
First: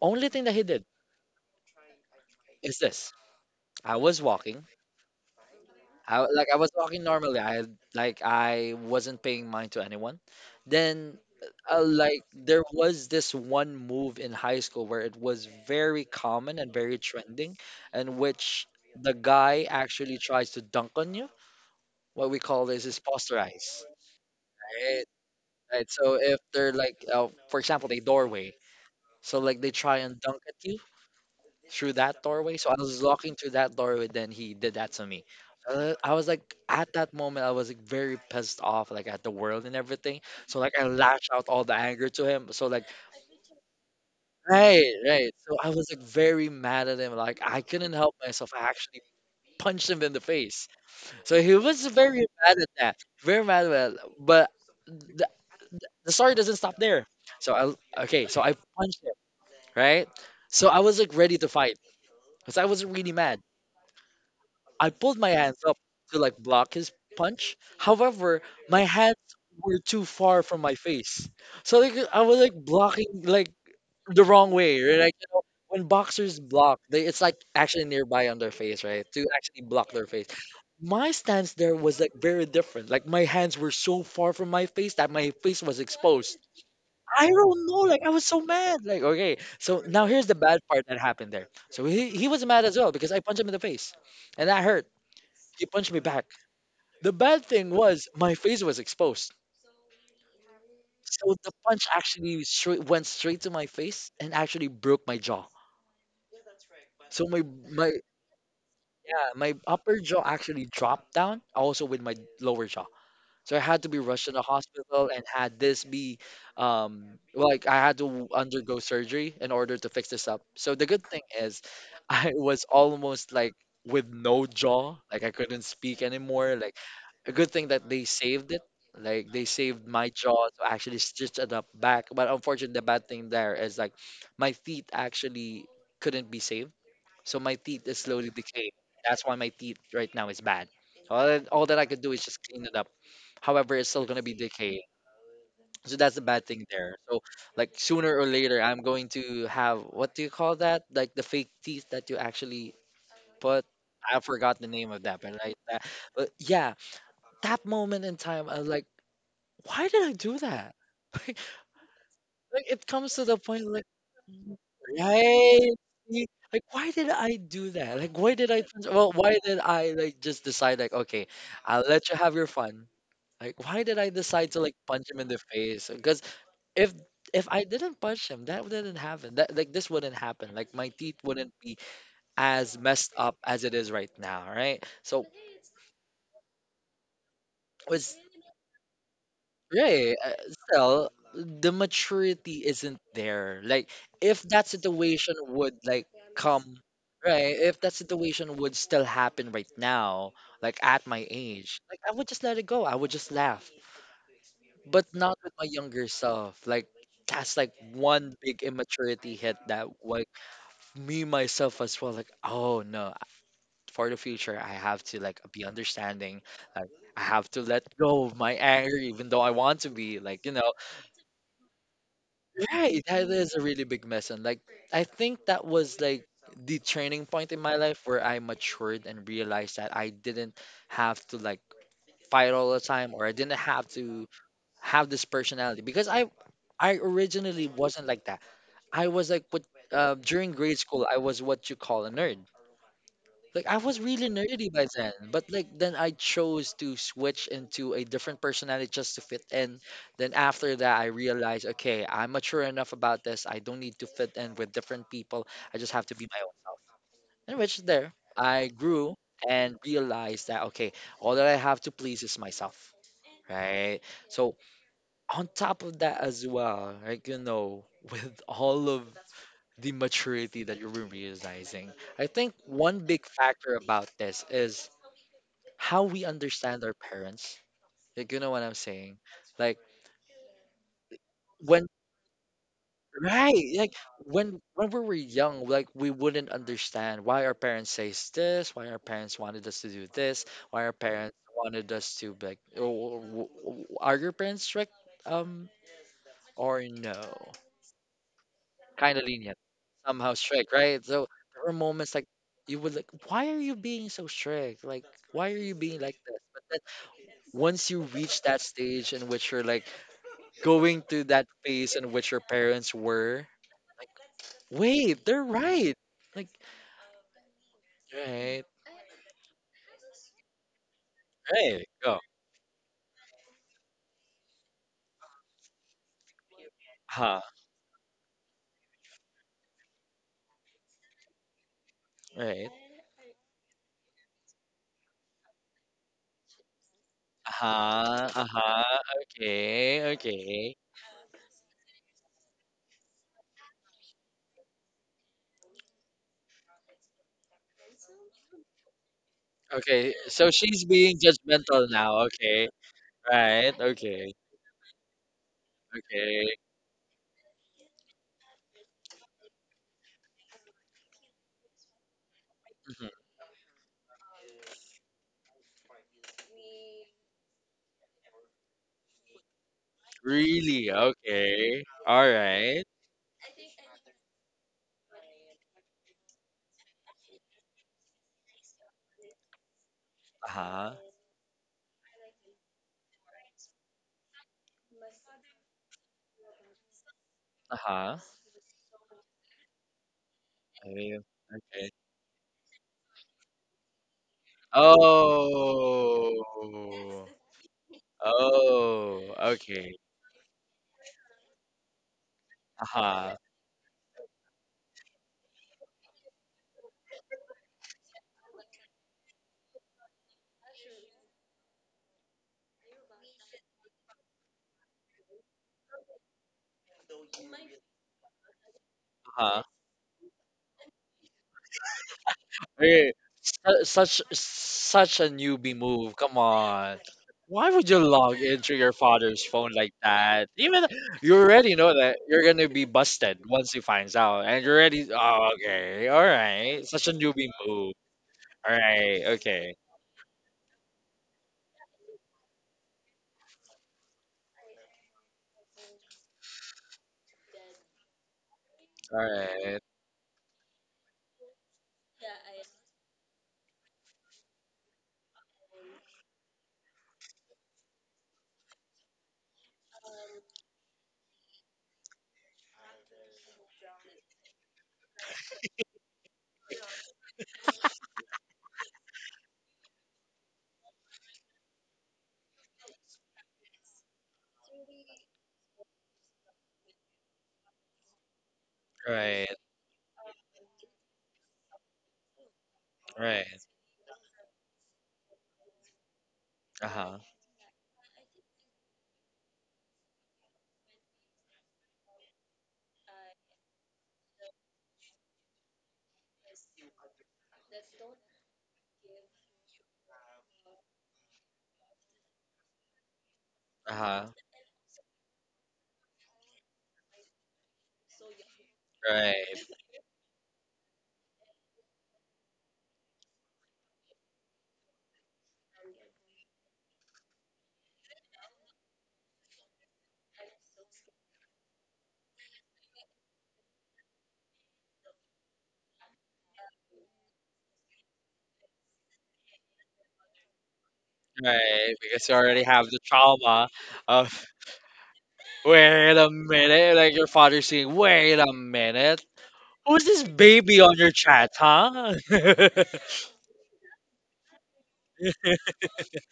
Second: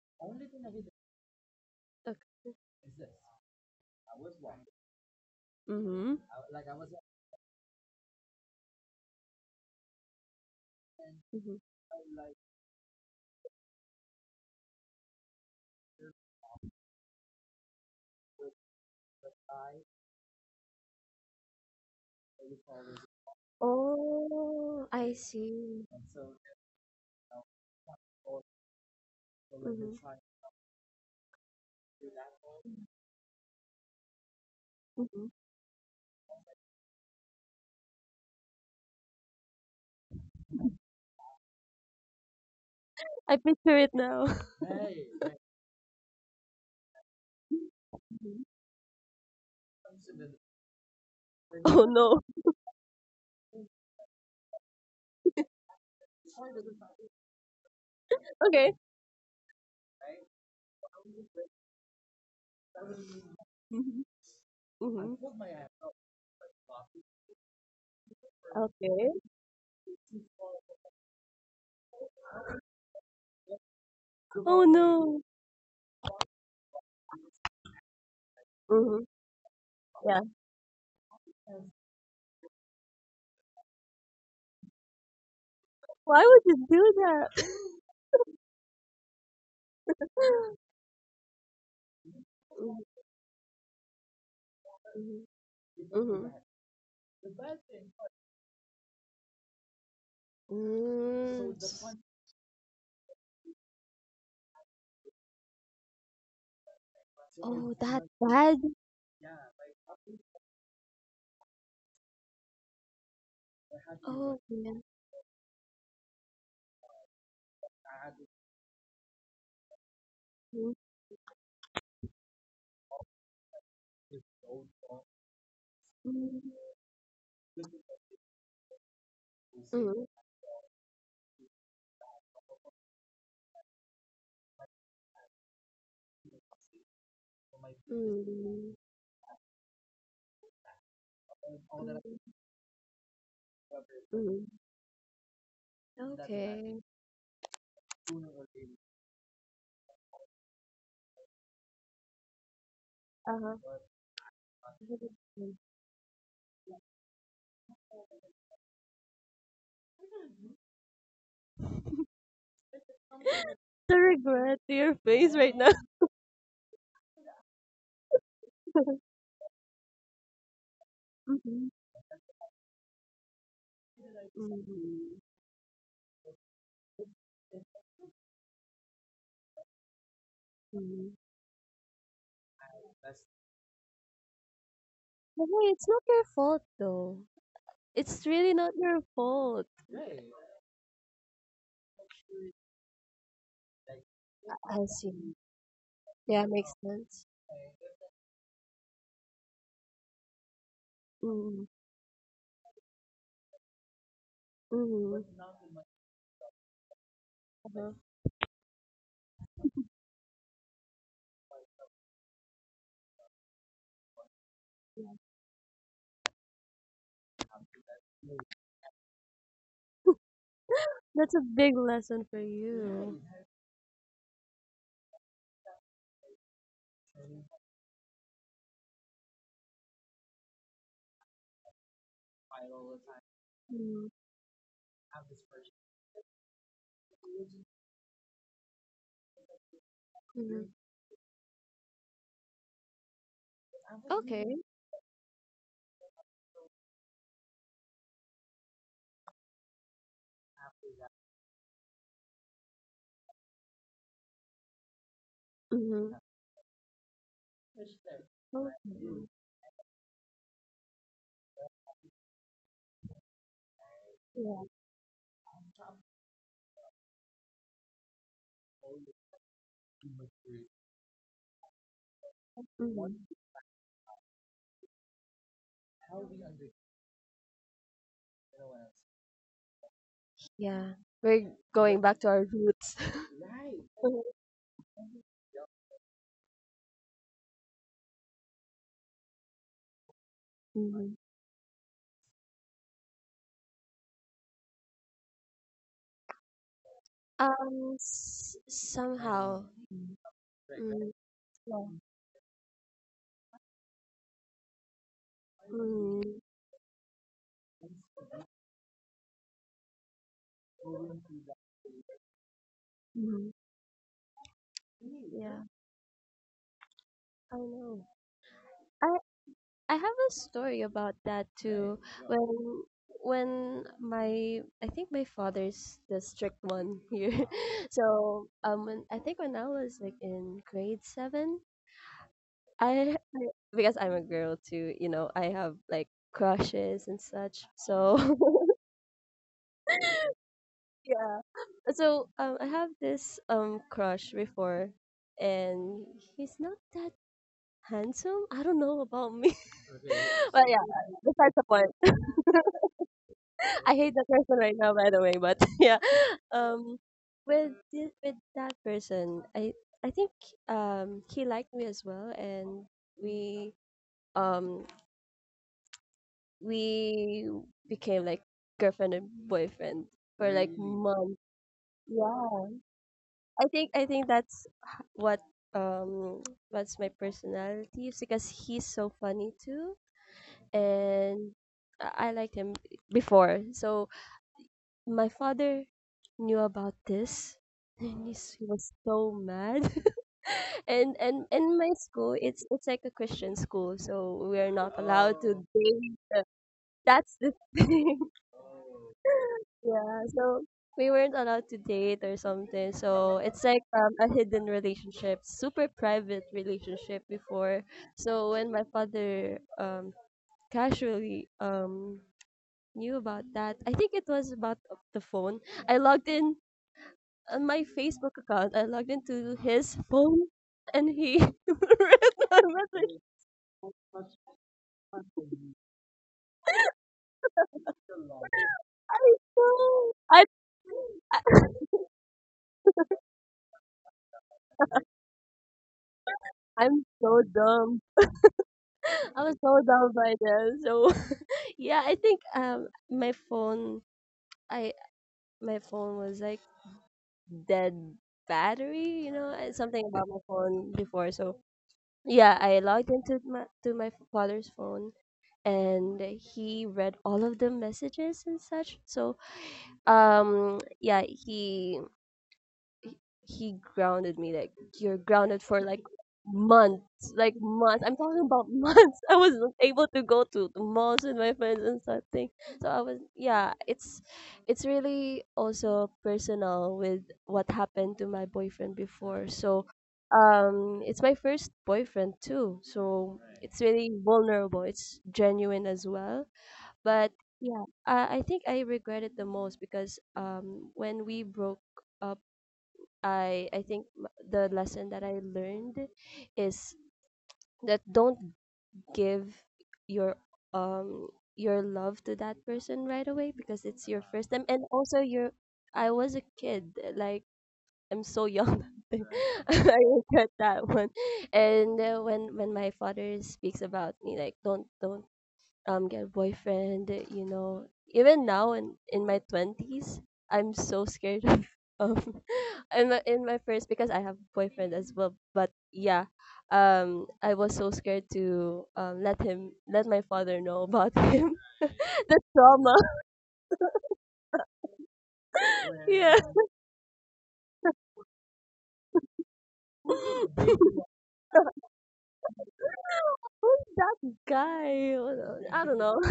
[SPEAKER 1] Only thing that he did
[SPEAKER 2] Okay.
[SPEAKER 1] is this. I was walking. I w- like I was walking normally. I had- like I wasn't paying mind to anyone. Then
[SPEAKER 2] Mhm.
[SPEAKER 1] like there was this one move in high school where it was very common and very trending, and which the guy actually tries to dunk on. What we call this is posterize.
[SPEAKER 2] Oh,
[SPEAKER 1] Right.
[SPEAKER 2] I see.
[SPEAKER 1] Right. So if they're like, example, they so like they
[SPEAKER 2] Mhm.
[SPEAKER 1] try and dunk at you. Wait, so I was walking through that doorway, then he did me.
[SPEAKER 2] Mhm.
[SPEAKER 1] I was like, at that moment, I was like very pissed off like at the world and everything. So like I lashed out all the anger to him. So like
[SPEAKER 2] I picture it now. <laughs>
[SPEAKER 1] right, right. So I was like very mad at him. Like I couldn't help myself. I actually punched him in the face. So he
[SPEAKER 2] Oh
[SPEAKER 1] was very
[SPEAKER 2] no.
[SPEAKER 1] mad at that. Very mad at that. But the, the story doesn't stop there. So I okay, so I
[SPEAKER 2] Okay.
[SPEAKER 1] punched him, right? So I was like ready to fight because I was really mad.
[SPEAKER 2] Mhm.
[SPEAKER 1] I pulled my
[SPEAKER 2] Mhm.
[SPEAKER 1] hands up to like block his punch. However, my
[SPEAKER 2] Okay.
[SPEAKER 1] hands were too far from my face. So like I was like blocking like the wrong
[SPEAKER 2] Oh
[SPEAKER 1] way, right? Like
[SPEAKER 2] no.
[SPEAKER 1] when boxers block, they it's like actually nearby on their face,
[SPEAKER 2] Mhm.
[SPEAKER 1] right? To actually block their
[SPEAKER 2] Yeah.
[SPEAKER 1] face. My stance there was like very different. Like my hands were so far from my face that my face was
[SPEAKER 2] Why
[SPEAKER 1] exposed.
[SPEAKER 2] would you do
[SPEAKER 1] I
[SPEAKER 2] that?
[SPEAKER 1] don't know, like I was so mad. Like, okay. Now here's the bad part that happened there. He was mad as
[SPEAKER 2] Mhm.
[SPEAKER 1] well because I punched him in the face and that hurt. He punched me
[SPEAKER 2] Mhm.
[SPEAKER 1] back.
[SPEAKER 2] Mhm.
[SPEAKER 1] The bad thing was my face was exposed. So the
[SPEAKER 2] Mm.
[SPEAKER 1] punch actually straight, went straight to my face and actually broke my jaw. So my
[SPEAKER 2] Oh,
[SPEAKER 1] my
[SPEAKER 2] that bad?
[SPEAKER 1] yeah, my upper jaw actually dropped down also with lower jaw. So I had to be rushed to
[SPEAKER 2] Oh,
[SPEAKER 1] the
[SPEAKER 2] yeah.
[SPEAKER 1] hospital and had this be like I had to undergo surgery in order to fix this up.
[SPEAKER 2] Mm.
[SPEAKER 1] So the good thing is <laughs> I was almost like with no jaw, like I couldn't speak
[SPEAKER 2] Mm.
[SPEAKER 1] anymore. Like a good thing that they saved. Like they saved
[SPEAKER 2] Mm.
[SPEAKER 1] my jaw to actually stitch it up back. But unfortunately, the bad thing there is like my teeth actually couldn't be saved. So my teeth is slowly decaying.
[SPEAKER 2] Mm.
[SPEAKER 1] That's why my teeth right now is bad. So, all that, all that I could do is
[SPEAKER 2] Mm.
[SPEAKER 1] just clean it up. However, it's still be
[SPEAKER 2] Mm.
[SPEAKER 1] decaying. So that's the bad thing there. So sooner or later I'm going to have what do you call that? Like the fake teeth that you actually
[SPEAKER 2] Uh-huh.
[SPEAKER 1] what I forgot the name of that,
[SPEAKER 2] <laughs>
[SPEAKER 1] but like that. But yeah, that moment in time, I was like, why did I do that? <laughs> Like, it comes to the point like
[SPEAKER 2] The
[SPEAKER 1] Mhm.
[SPEAKER 2] regret to your face right now.
[SPEAKER 1] Right? See, like why did I do that? Like
[SPEAKER 2] <laughs>
[SPEAKER 1] why did I like just decide like okay,
[SPEAKER 2] Mhm.
[SPEAKER 1] I'll let you have your fun. Like why did I decide to like punch him
[SPEAKER 2] Mhm.
[SPEAKER 1] in the face? Because if if I didn't punch him, that wouldn't happen. That like this wouldn't happen. Like my
[SPEAKER 2] Mhm.
[SPEAKER 1] teeth wouldn't be as messed up as it is right now, right? So
[SPEAKER 2] But hey, it's not your fault though.
[SPEAKER 1] it's
[SPEAKER 2] It's really not your fault.
[SPEAKER 1] right. Still, the maturity isn't there. Like if that
[SPEAKER 2] I
[SPEAKER 1] situation
[SPEAKER 2] see.
[SPEAKER 1] would like
[SPEAKER 2] Yeah, makes
[SPEAKER 1] come
[SPEAKER 2] sense.
[SPEAKER 1] right if that situation would still right now like at my
[SPEAKER 2] Mm-hmm.
[SPEAKER 1] age like I would just let it go, I would
[SPEAKER 2] Mm-hmm.
[SPEAKER 1] not with my younger self like that's
[SPEAKER 2] Uh-huh.
[SPEAKER 1] one big immaturity that like me myself as well like oh no, for the future I have to like be understanding like I have to let go of my anger even though I want to be like you know
[SPEAKER 2] That's a big lesson for
[SPEAKER 1] right
[SPEAKER 2] you.
[SPEAKER 1] that is a really big mess and like I that was like the turning point in my life where I matured and realized that I didn't have to like fight all the time or I didn't have
[SPEAKER 2] Mm-hmm.
[SPEAKER 1] to have this personality because I originally wasn't like that. I was like what during
[SPEAKER 2] Mm-hmm.
[SPEAKER 1] grade school I was what you call a nerd. Like I was really
[SPEAKER 2] Okay.
[SPEAKER 1] nerdy by then, but then I chose to switch into a different personality just and then after that I realized okay, I'm mature enough about this. I don't need to fit in with different people. I just have to
[SPEAKER 2] Mm-hmm.
[SPEAKER 1] be my own. And which there, I
[SPEAKER 2] Okay.
[SPEAKER 1] grew and realized that, okay, all that I have to please is myself, right? So,
[SPEAKER 2] Yeah.
[SPEAKER 1] on top of that as well, like, you know, <laughs> with all of the maturity that you will realize, I think one big
[SPEAKER 2] Mm-hmm.
[SPEAKER 1] factor about this is how we understand our parents. Like, you know what I'm saying?
[SPEAKER 2] Yeah. We're
[SPEAKER 1] When,
[SPEAKER 2] going back to our roots.
[SPEAKER 1] right, like,
[SPEAKER 2] <laughs>
[SPEAKER 1] when we were young, like we wouldn't understand why our parents says this, why our parents wanted us to do why our
[SPEAKER 2] Mm-hmm.
[SPEAKER 1] parents wanted us to be like, oh, are your parents strict? Um, or no? Kind of lenient,
[SPEAKER 2] Somehow.
[SPEAKER 1] somehow strict, right? So there were moments like you would like, why are you being so strict? Like me like this.
[SPEAKER 2] Mm-hmm.
[SPEAKER 1] But then once you reach that stage in which you're like going to that phase in which your parents were,
[SPEAKER 2] Mhm.
[SPEAKER 1] like, wait, they're
[SPEAKER 2] Yeah,
[SPEAKER 1] right. Like,
[SPEAKER 2] I know.
[SPEAKER 1] right,
[SPEAKER 2] I I have a story about that
[SPEAKER 1] right,
[SPEAKER 2] too.
[SPEAKER 1] go.
[SPEAKER 2] When when my I think my father's the strict one here.
[SPEAKER 1] Huh.
[SPEAKER 2] <laughs> So, when, I think when I was like in grade 7,
[SPEAKER 1] Right.
[SPEAKER 2] I because I'm a girl too. You know, I have like crushes and such.
[SPEAKER 1] Uh-huh.
[SPEAKER 2] So,
[SPEAKER 1] Uh-huh. Okay.
[SPEAKER 2] <laughs>
[SPEAKER 1] Okay.
[SPEAKER 2] yeah. So, I have this, crush before, and he's not that— Handsome? I don't know about me. <laughs>
[SPEAKER 1] Okay.
[SPEAKER 2] Well. So yeah, besides the point.
[SPEAKER 1] Judgmental now, okay.
[SPEAKER 2] <laughs>
[SPEAKER 1] Right.
[SPEAKER 2] I hate that
[SPEAKER 1] Okay.
[SPEAKER 2] person right now, by the way. But <laughs> yeah,
[SPEAKER 1] Okay.
[SPEAKER 2] um, with that person, I think he liked me as well, and we um we became like girlfriend and boyfriend for like
[SPEAKER 1] Really?
[SPEAKER 2] months.
[SPEAKER 1] Okay.
[SPEAKER 2] Yeah,
[SPEAKER 1] Right?
[SPEAKER 2] I think that's h- what um <tsk> what's my personality is because he's so funny too, and I liked him before. So my father knew about this, <laughs>
[SPEAKER 1] Uh-huh.
[SPEAKER 2] and he was so mad. <laughs> and
[SPEAKER 1] Okay.
[SPEAKER 2] and in my
[SPEAKER 1] Okay.
[SPEAKER 2] school, it's like a Christian school, so we are not allowed to date.
[SPEAKER 1] Oh.
[SPEAKER 2] That's the thing.
[SPEAKER 1] Oh.
[SPEAKER 2] <laughs>
[SPEAKER 1] Okay.
[SPEAKER 2] Yeah, so we weren't allowed to date or something.
[SPEAKER 1] Uh-huh.
[SPEAKER 2] So it's like, a hidden relationship, super private relationship before. So when my father casually knew about that. I think it was about the phone. I logged in on my Facebook account. I logged into
[SPEAKER 1] Uh-huh.
[SPEAKER 2] his phone, and he <laughs> read my
[SPEAKER 1] Eh,
[SPEAKER 2] message.
[SPEAKER 1] such such a newbie move. Come on. Why would you log into your
[SPEAKER 2] I
[SPEAKER 1] father's phone like
[SPEAKER 2] know. I
[SPEAKER 1] that? Even you already know that you're gonna be busted once he finds out, and you're already. Oh, okay. All right.
[SPEAKER 2] I'm
[SPEAKER 1] Such a
[SPEAKER 2] so
[SPEAKER 1] newbie move.
[SPEAKER 2] dumb.
[SPEAKER 1] All right.
[SPEAKER 2] <laughs> I was
[SPEAKER 1] Okay.
[SPEAKER 2] so dumb by then. So <laughs> yeah, I think I my phone was like dead battery, you know, and
[SPEAKER 1] Right,
[SPEAKER 2] something about my phone before. So yeah, I logged into my to my father's phone, and he read all of the messages and such. So yeah, he grounded me like you're grounded for like months, like months, I'm talking about <laughs> months. I wasn't able to go to the malls with my friends and something. So I was yeah, it's really also personal with what happened to my boyfriend
[SPEAKER 1] right,
[SPEAKER 2] before. So it's my first boyfriend too, so it's really vulnerable, it's genuine as well. But yeah, I think I regret it the most because when we broke up, I think the lesson that I learned is that don't give your um your love to that person right away because it's your first time. And also your I was a kid, like I'm so young <laughs> that time.
[SPEAKER 1] right,
[SPEAKER 2] <laughs> I regret that one. And when my father speaks about me like don't get a boyfriend, you know even now in my 20s, I'm so scared of <laughs> um in my first, because I have boyfriend as well. But yeah, I was so scared to let my father know about him.
[SPEAKER 1] right.
[SPEAKER 2] <laughs> The
[SPEAKER 1] Have
[SPEAKER 2] trauma.
[SPEAKER 1] the trauma of
[SPEAKER 2] <laughs>
[SPEAKER 1] wait a
[SPEAKER 2] Yeah.
[SPEAKER 1] minute, like your father saying, "Wait a minute, who's this baby on
[SPEAKER 2] <laughs>
[SPEAKER 1] your chat, huh?" <laughs>
[SPEAKER 2] Who's that guy? I don't know.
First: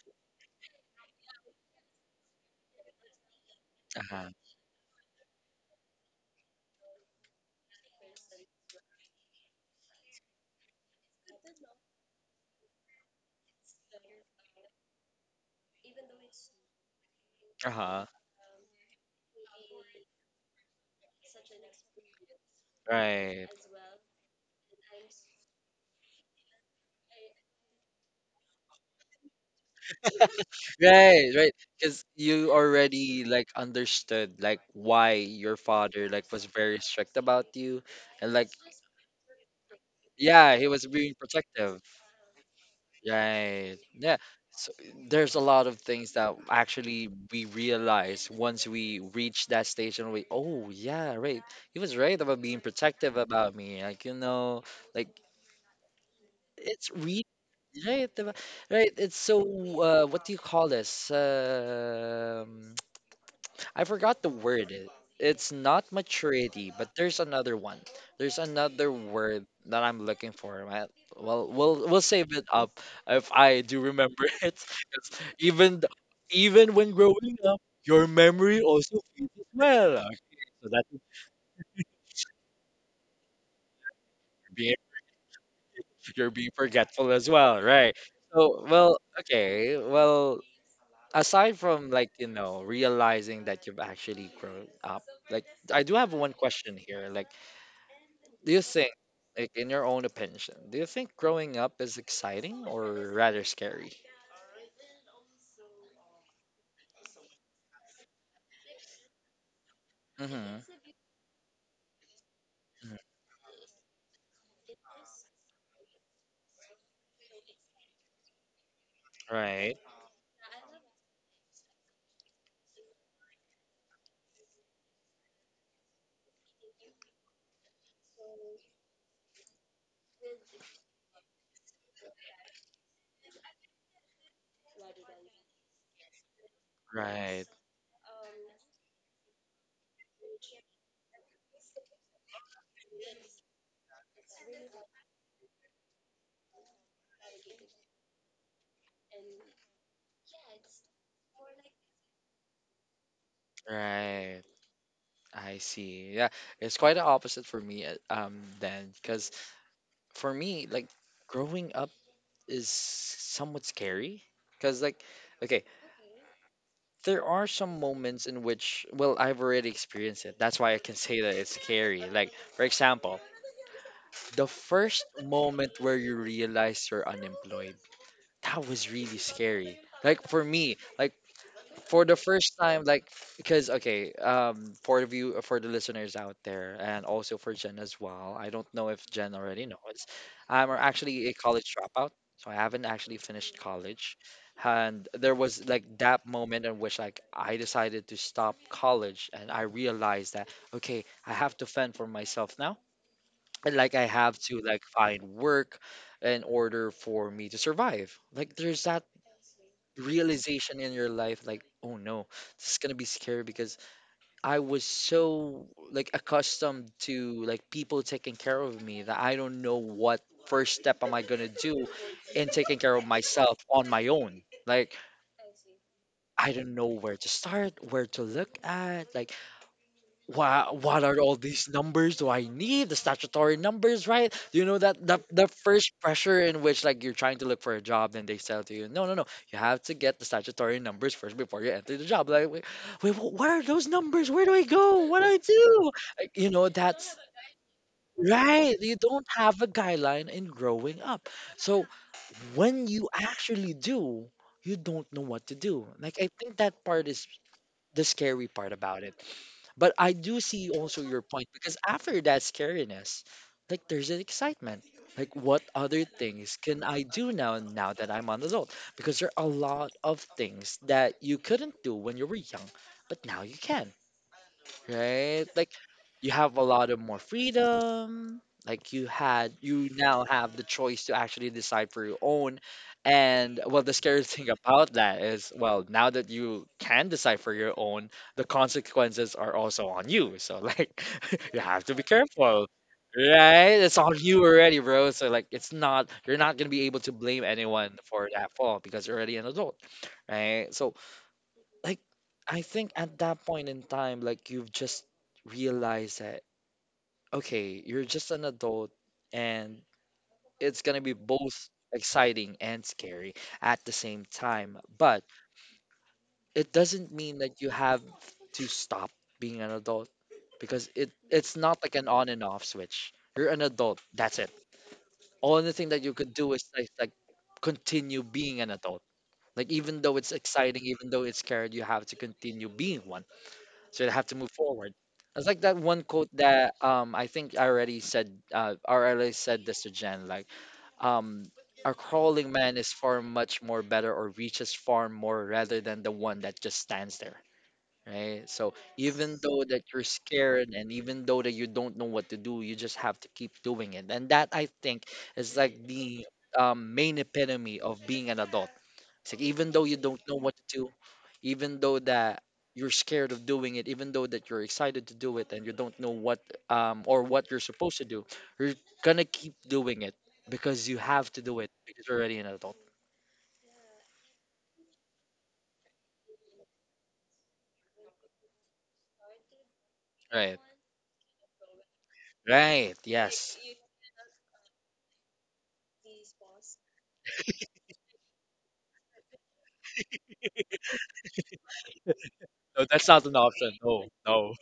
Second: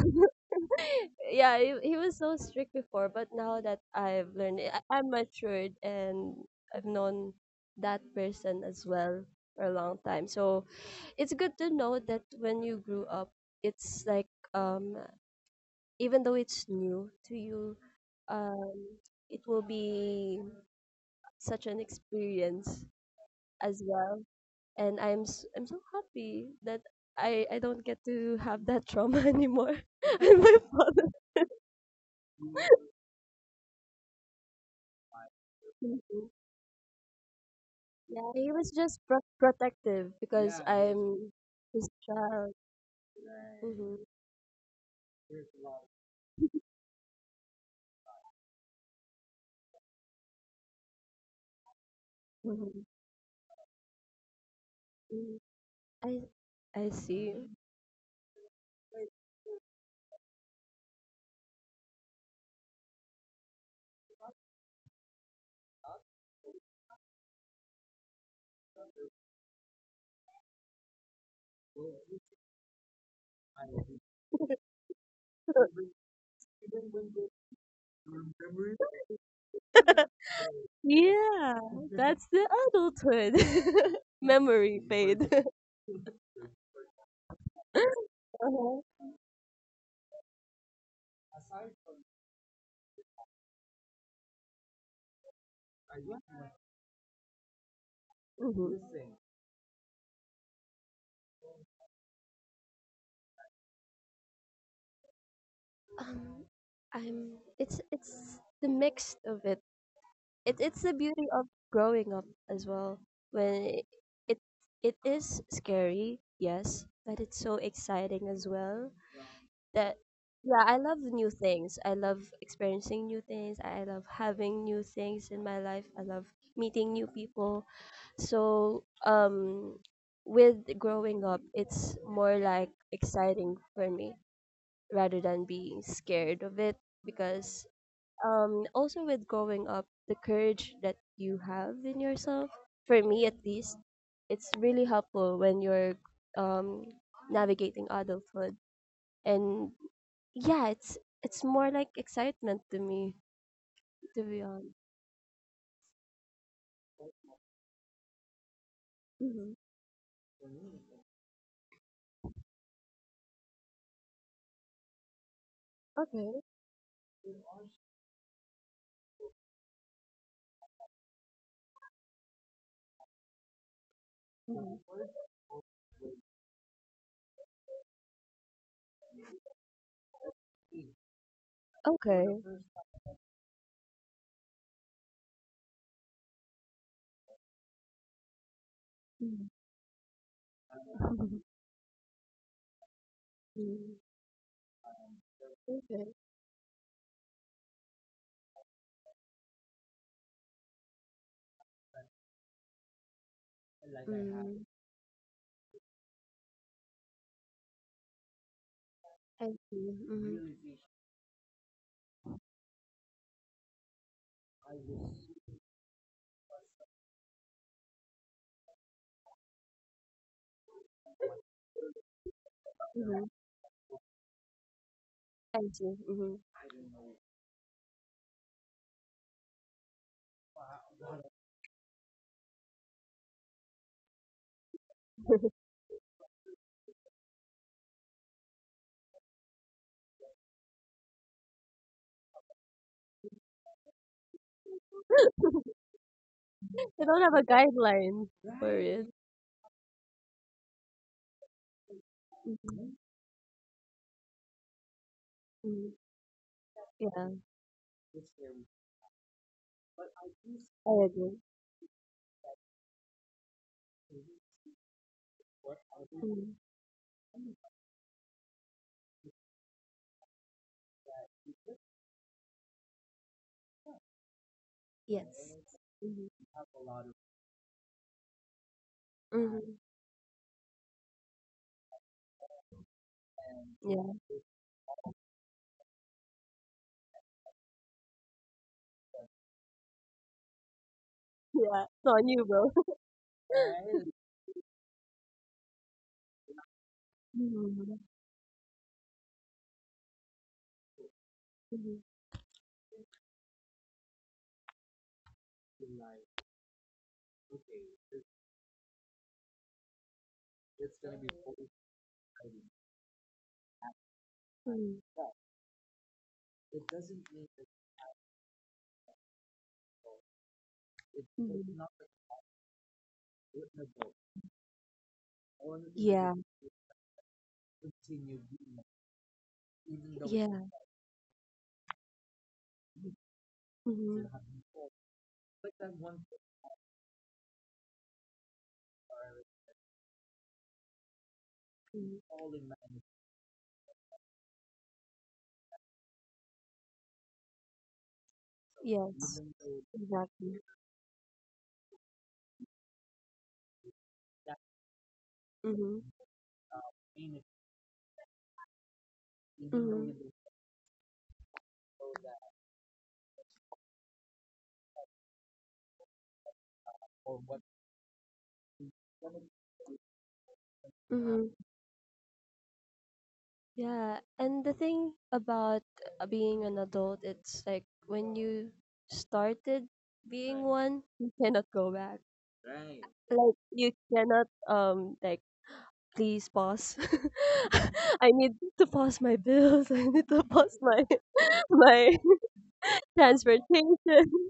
[SPEAKER 2] Yeah, he was so strict before, but now that I've learned it, I'm matured, and I've known that person as well for a long time. So it's good to know that when you grew up, it's like, um even though it's new to you, um it will be such an experience
[SPEAKER 1] Right,
[SPEAKER 2] as well. And I'm so happy that I don't get to have that trauma <laughs> anymore. <laughs> And my father.
[SPEAKER 1] right, right. Because you already like understood like why your father like was very you
[SPEAKER 2] Yeah, he was just protective because
[SPEAKER 1] being
[SPEAKER 2] I'm
[SPEAKER 1] protective.
[SPEAKER 2] his child.
[SPEAKER 1] Right. Yeah,
[SPEAKER 2] Mm-hmm.
[SPEAKER 1] so there's a lot of things that actually we realize once we reach that stage and we, oh yeah, right. He was right about being
[SPEAKER 2] Mm-hmm.
[SPEAKER 1] protective about me. Like, you know, like
[SPEAKER 2] hmm I I
[SPEAKER 1] it's
[SPEAKER 2] see.
[SPEAKER 1] really right, diba? Right. It's so what do you call this? I forgot the word. It's not maturity, but there's another one. There's another word that I'm looking for. Well, we'll save it up if I do remember <laughs> it. 'Cause even even when growing up, your memory also fades as well.
[SPEAKER 2] <laughs>
[SPEAKER 1] Okay, so that's
[SPEAKER 2] Yeah, <laughs>
[SPEAKER 1] <laughs>
[SPEAKER 2] that's the adulthood <laughs>
[SPEAKER 1] being
[SPEAKER 2] memory fade. <laughs>
[SPEAKER 1] you're being forgetful as well, right? So,
[SPEAKER 2] Uh-huh.
[SPEAKER 1] well, okay, well, aside from like you know realizing that you've actually grown up, like I do have one question here. Like, do you think,
[SPEAKER 2] hmm
[SPEAKER 1] like in your own opinion, do you think growing up is exciting or rather scary?
[SPEAKER 2] Um, I'm. It's the mix of it.
[SPEAKER 1] Hmm.
[SPEAKER 2] It's the beauty of growing up as well. When it, it is scary, yes, but it's so exciting as well.
[SPEAKER 1] Right,
[SPEAKER 2] That Yeah, I love new things. I love experiencing new things. I love having new things in my life. I love meeting new people. So with growing up, it's more like exciting for me rather than being scared of it, because also with growing up, the courage that you have in yourself, for me at least, it's really helpful when you're um navigating adulthood. And yeah, it's more like excitement to me, to
[SPEAKER 1] right.
[SPEAKER 2] be honest.
[SPEAKER 1] I see. Yeah, it's quite the opposite for me. Then because
[SPEAKER 2] Mhm.
[SPEAKER 1] for me, like growing up is somewhat scary. Because like, okay,
[SPEAKER 2] Okay.
[SPEAKER 1] there are some moments in which, well, I've already experienced it. That's why I can say that it's scary. Like, for example, the
[SPEAKER 2] Mhm.
[SPEAKER 1] first moment where you realize you're unemployed. That was really scary. Like for me, like for the
[SPEAKER 2] Okay.
[SPEAKER 1] first time, like because okay, for the view for the listeners out there, and also for Jen as well. I don't know if Jen
[SPEAKER 2] Mhm.
[SPEAKER 1] already knows. I'm actually a
[SPEAKER 2] <laughs>
[SPEAKER 1] college dropout, so I haven't actually finished
[SPEAKER 2] Mm.
[SPEAKER 1] college, and there was like
[SPEAKER 2] Okay.
[SPEAKER 1] that moment in which like I decided to stop college, and I realized that okay, I have to fend for myself now, and like I have to
[SPEAKER 2] Mm.
[SPEAKER 1] like find work in order for me to survive. Like there's that
[SPEAKER 2] I see.
[SPEAKER 1] realization
[SPEAKER 2] Mhm.
[SPEAKER 1] in your life like oh no this is gonna be scary because I was so like accustomed to like people taking care of me that I don't know what step am I gonna do in taking care of
[SPEAKER 2] Mhm.
[SPEAKER 1] myself on my own like
[SPEAKER 2] I see. Mhm.
[SPEAKER 1] I don't know where to start where to look at like what are all these numbers do I need statutory numbers, right? You know that the first pressure in which like you're trying to look for a job, then they tell to you, no, no, no, you have to get the statutory numbers first before you enter the job. Like, wait, wait what are those numbers? Where do I go? What do I
[SPEAKER 2] <laughs>
[SPEAKER 1] do? Like, you know, that's
[SPEAKER 2] You don't have a guideline
[SPEAKER 1] right.
[SPEAKER 2] for
[SPEAKER 1] You
[SPEAKER 2] it.
[SPEAKER 1] don't have a guideline in growing up, so when
[SPEAKER 2] Mhm.
[SPEAKER 1] you actually do, you don't know what to do.
[SPEAKER 2] Mhm.
[SPEAKER 1] Like I think that part is
[SPEAKER 2] Yeah.
[SPEAKER 1] the scary part about it. But I do see also
[SPEAKER 2] I
[SPEAKER 1] your
[SPEAKER 2] agree.
[SPEAKER 1] point because after that scariness, like there's an excitement. Like what other things
[SPEAKER 2] Mhm.
[SPEAKER 1] can I do now now that I'm an adult? Because there are a lot of things that you couldn't do when you were young, but now you can right?
[SPEAKER 2] Yes.
[SPEAKER 1] Like you
[SPEAKER 2] Mhm.
[SPEAKER 1] have a lot of more freedom. Like you had,
[SPEAKER 2] Mhm.
[SPEAKER 1] you now have the choice to actually decide for your own. And well, the
[SPEAKER 2] Yeah.
[SPEAKER 1] scary <laughs> thing about that is, well, now that you can decide for your own, the consequences are also on you. So like, <laughs> you have to
[SPEAKER 2] Yeah,
[SPEAKER 1] be
[SPEAKER 2] it's on you,
[SPEAKER 1] careful,
[SPEAKER 2] bro.
[SPEAKER 1] right? It's on
[SPEAKER 2] <laughs>
[SPEAKER 1] you already, bro. So like, it's not, you're not gonna be able to blame anyone
[SPEAKER 2] Mhm.
[SPEAKER 1] for that fault because you're already an adult, right? So like
[SPEAKER 2] Mhm.
[SPEAKER 1] I think at that point in time, like you've just realized that okay, you're just an adult and it's gonna be both exciting and scary at the same time.
[SPEAKER 2] Mhm.
[SPEAKER 1] But it doesn't mean that you have to stop being an adult because it it's not
[SPEAKER 2] Mhm.
[SPEAKER 1] like an on and off switch. You're an adult, that's it. Only thing that you could
[SPEAKER 2] Yeah.
[SPEAKER 1] do is like continue being an adult. Like even though it's
[SPEAKER 2] Yeah.
[SPEAKER 1] exciting, even though it's scary, you have to continue being one. So they have to
[SPEAKER 2] Mhm.
[SPEAKER 1] move forward. It's like that one quote that I think I already said or I already said this to Jen like um a
[SPEAKER 2] Mm.
[SPEAKER 1] crawling man is far much more better or reaches far more rather than the one that just stands there, right? So
[SPEAKER 2] Yes,
[SPEAKER 1] though that you're scared
[SPEAKER 2] exactly.
[SPEAKER 1] and even though that you don't know what to do, you just have to keep doing it. And that I think is like
[SPEAKER 2] Mm-hmm.
[SPEAKER 1] the main epitome of being an adult it's like even though you don't
[SPEAKER 2] Mm-hmm.
[SPEAKER 1] know what to do, even though that you're scared of doing it, even though that you're excited to do it and you don't know what or what you're supposed to do, you're gonna keep doing it because you have to do
[SPEAKER 2] Mm-hmm.
[SPEAKER 1] it because you're already an adult.
[SPEAKER 2] Yeah, and the thing about being an adult, it's like when you started being one, you cannot go back.
[SPEAKER 1] Right. Yeah.
[SPEAKER 2] Like you cannot, like, please pause. <laughs> I need to pause my bills. <laughs> I need to pause my <laughs> my
[SPEAKER 1] No, that's not
[SPEAKER 2] <laughs>
[SPEAKER 1] an option. No,
[SPEAKER 2] transportation.
[SPEAKER 1] no.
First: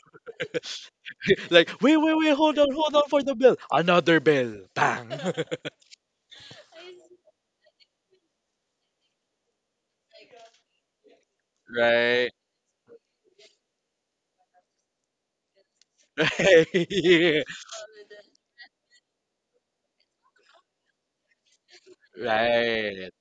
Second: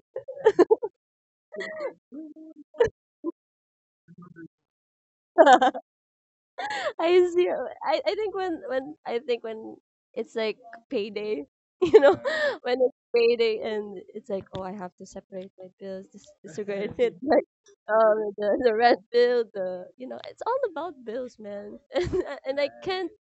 [SPEAKER 1] <laughs> like, wait, wait, wait, hold on, hold on for the bill. Another bill. Bang.
[SPEAKER 2] <laughs> I see. I think when I think when it's like payday, <laughs> you know,
[SPEAKER 1] Right.
[SPEAKER 2] when it's payday, and it's like, oh, I have to separate my bills, disregard <laughs> it,
[SPEAKER 1] <laughs>
[SPEAKER 2] like the rent bill, it's all about bills, man. <laughs> And I
[SPEAKER 1] Right.
[SPEAKER 2] can't.
[SPEAKER 1] Right.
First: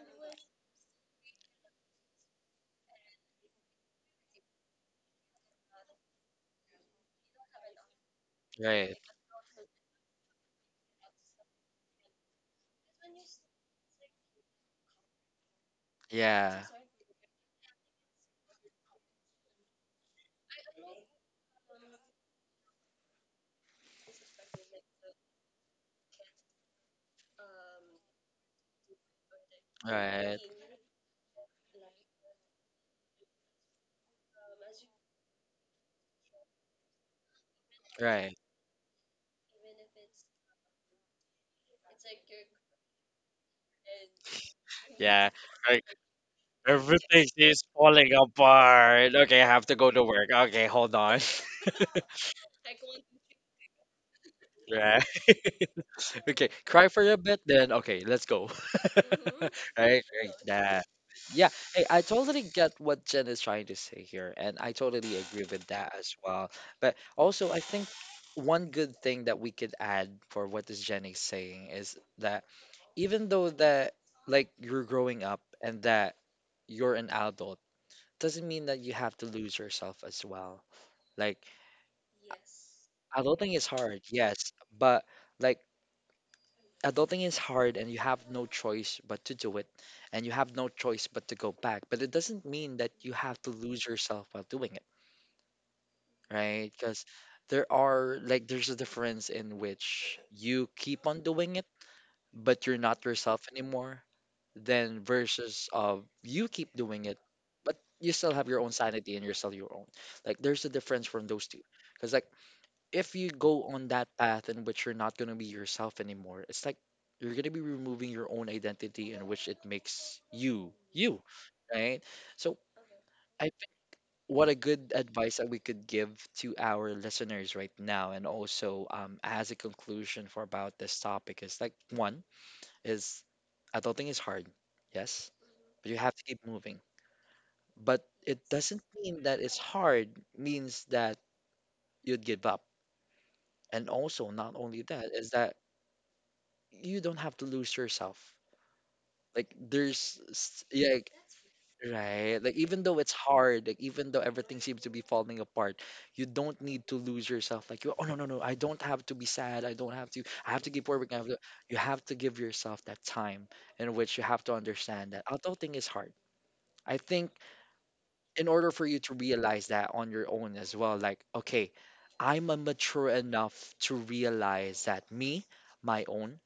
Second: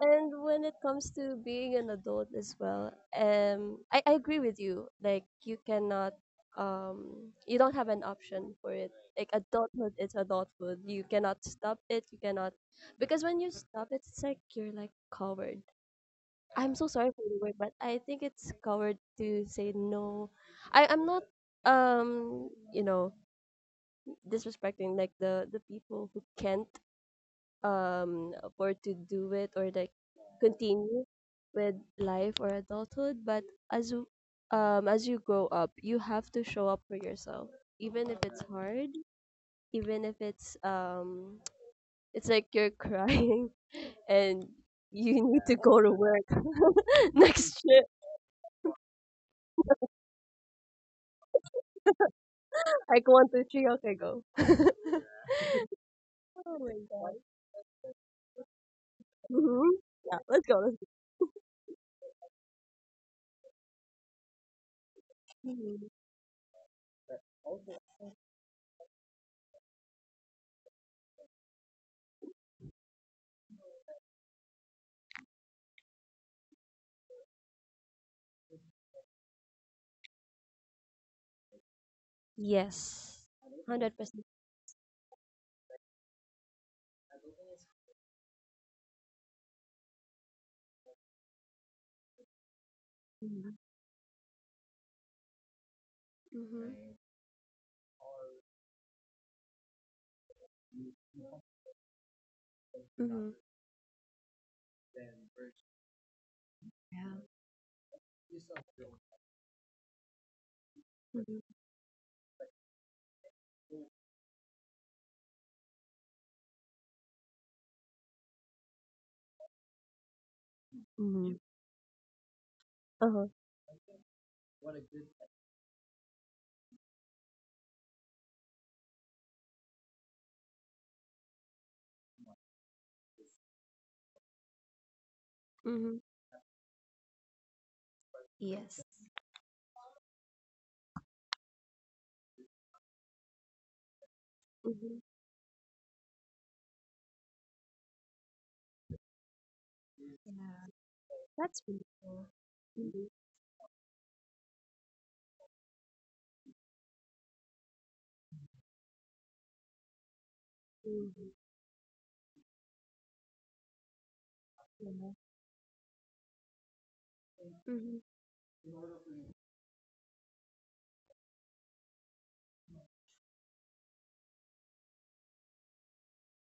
[SPEAKER 2] And when it comes to being an adult as well, I agree with you. Like you don't have an option for it.
[SPEAKER 1] Right.
[SPEAKER 2] Like adulthood is adulthood. You cannot stop it. You cannot, because when you stop it, it's like you're like coward.
[SPEAKER 1] Yeah.
[SPEAKER 2] I'm so sorry for the word, but I think it's coward to say no. I'm not um you know disrespecting like the people who can't for to do it, or like continue with life or adulthood. But as you- as you grow up, you have to show up for yourself even if it's hard, even if it's <tsk> it's like you're crying <laughs> and you need to go
[SPEAKER 1] Right.
[SPEAKER 2] to work. <laughs>
[SPEAKER 1] Everything
[SPEAKER 2] Next
[SPEAKER 1] is
[SPEAKER 2] year,
[SPEAKER 1] falling apart. Okay, okay.
[SPEAKER 2] like 1, 2, 3, okay, go. <laughs>
[SPEAKER 1] Right. <laughs> Okay.
[SPEAKER 2] Oh my
[SPEAKER 1] Cry for
[SPEAKER 2] god.
[SPEAKER 1] a bit, then okay, let's go. <laughs>
[SPEAKER 2] hmm
[SPEAKER 1] Right.
[SPEAKER 2] yeah, let's go, let's go.
[SPEAKER 1] That. Yeah. Hey, I totally get what Jen is trying to say here, and I totally agree with
[SPEAKER 2] Mhm.
[SPEAKER 1] that as well. But also, I think one good thing that we could add for what is Jenny saying is that even though that like you're growing up and that you're an adult, doesn't mean that you have to lose yourself as well. Like
[SPEAKER 2] Yes.
[SPEAKER 1] adulting is
[SPEAKER 2] 100%
[SPEAKER 1] hard,
[SPEAKER 2] percent.
[SPEAKER 1] yes, but like adulting is hard and you have choice but to do it, and you have no choice but to go back. But it doesn't mean that you have to lose yourself while doing it,
[SPEAKER 2] Hmm.
[SPEAKER 1] right? Because there are like there's a difference in which you keep on doing it, but you're not
[SPEAKER 2] Hmm.
[SPEAKER 1] yourself anymore, then versus of you keep doing
[SPEAKER 2] Yeah.
[SPEAKER 1] it, but you still have your own sanity and you're still your own. Like there's a difference from
[SPEAKER 2] Mhm.
[SPEAKER 1] those two. Because like if you go on that path in which you're not gonna be yourself anymore, it's like you're gonna be removing your own identity you,
[SPEAKER 2] Mhm.
[SPEAKER 1] right? So
[SPEAKER 2] Uh-huh.
[SPEAKER 1] I think what a good advice that we could give to our listeners right now, and also as a conclusion for about this topic is like one is adulting is hard, yes, but
[SPEAKER 2] Mhm.
[SPEAKER 1] you have to keep moving. But it
[SPEAKER 2] Yes.
[SPEAKER 1] doesn't mean hard means that you'd give up. And also, not only
[SPEAKER 2] Mhm.
[SPEAKER 1] that, is that you don't have to lose yourself. Like there's
[SPEAKER 2] Yeah.
[SPEAKER 1] yeah, like,
[SPEAKER 2] That's wonderful.
[SPEAKER 1] right. Like
[SPEAKER 2] So.
[SPEAKER 1] even though
[SPEAKER 2] Mhm.
[SPEAKER 1] it's hard, like even though falling apart, you don't need to lose yourself. Like you, oh no no no, I don't have to be sad. I don't have to. I have to keep working. I
[SPEAKER 2] Mhm.
[SPEAKER 1] have to, you have to give yourself that time in which you have to
[SPEAKER 2] Yeah.
[SPEAKER 1] understand that adulting is hard. I think
[SPEAKER 2] Mhm.
[SPEAKER 1] in order for you to realize that on your own as well, like okay, I'm a mature enough to realize that me, my own,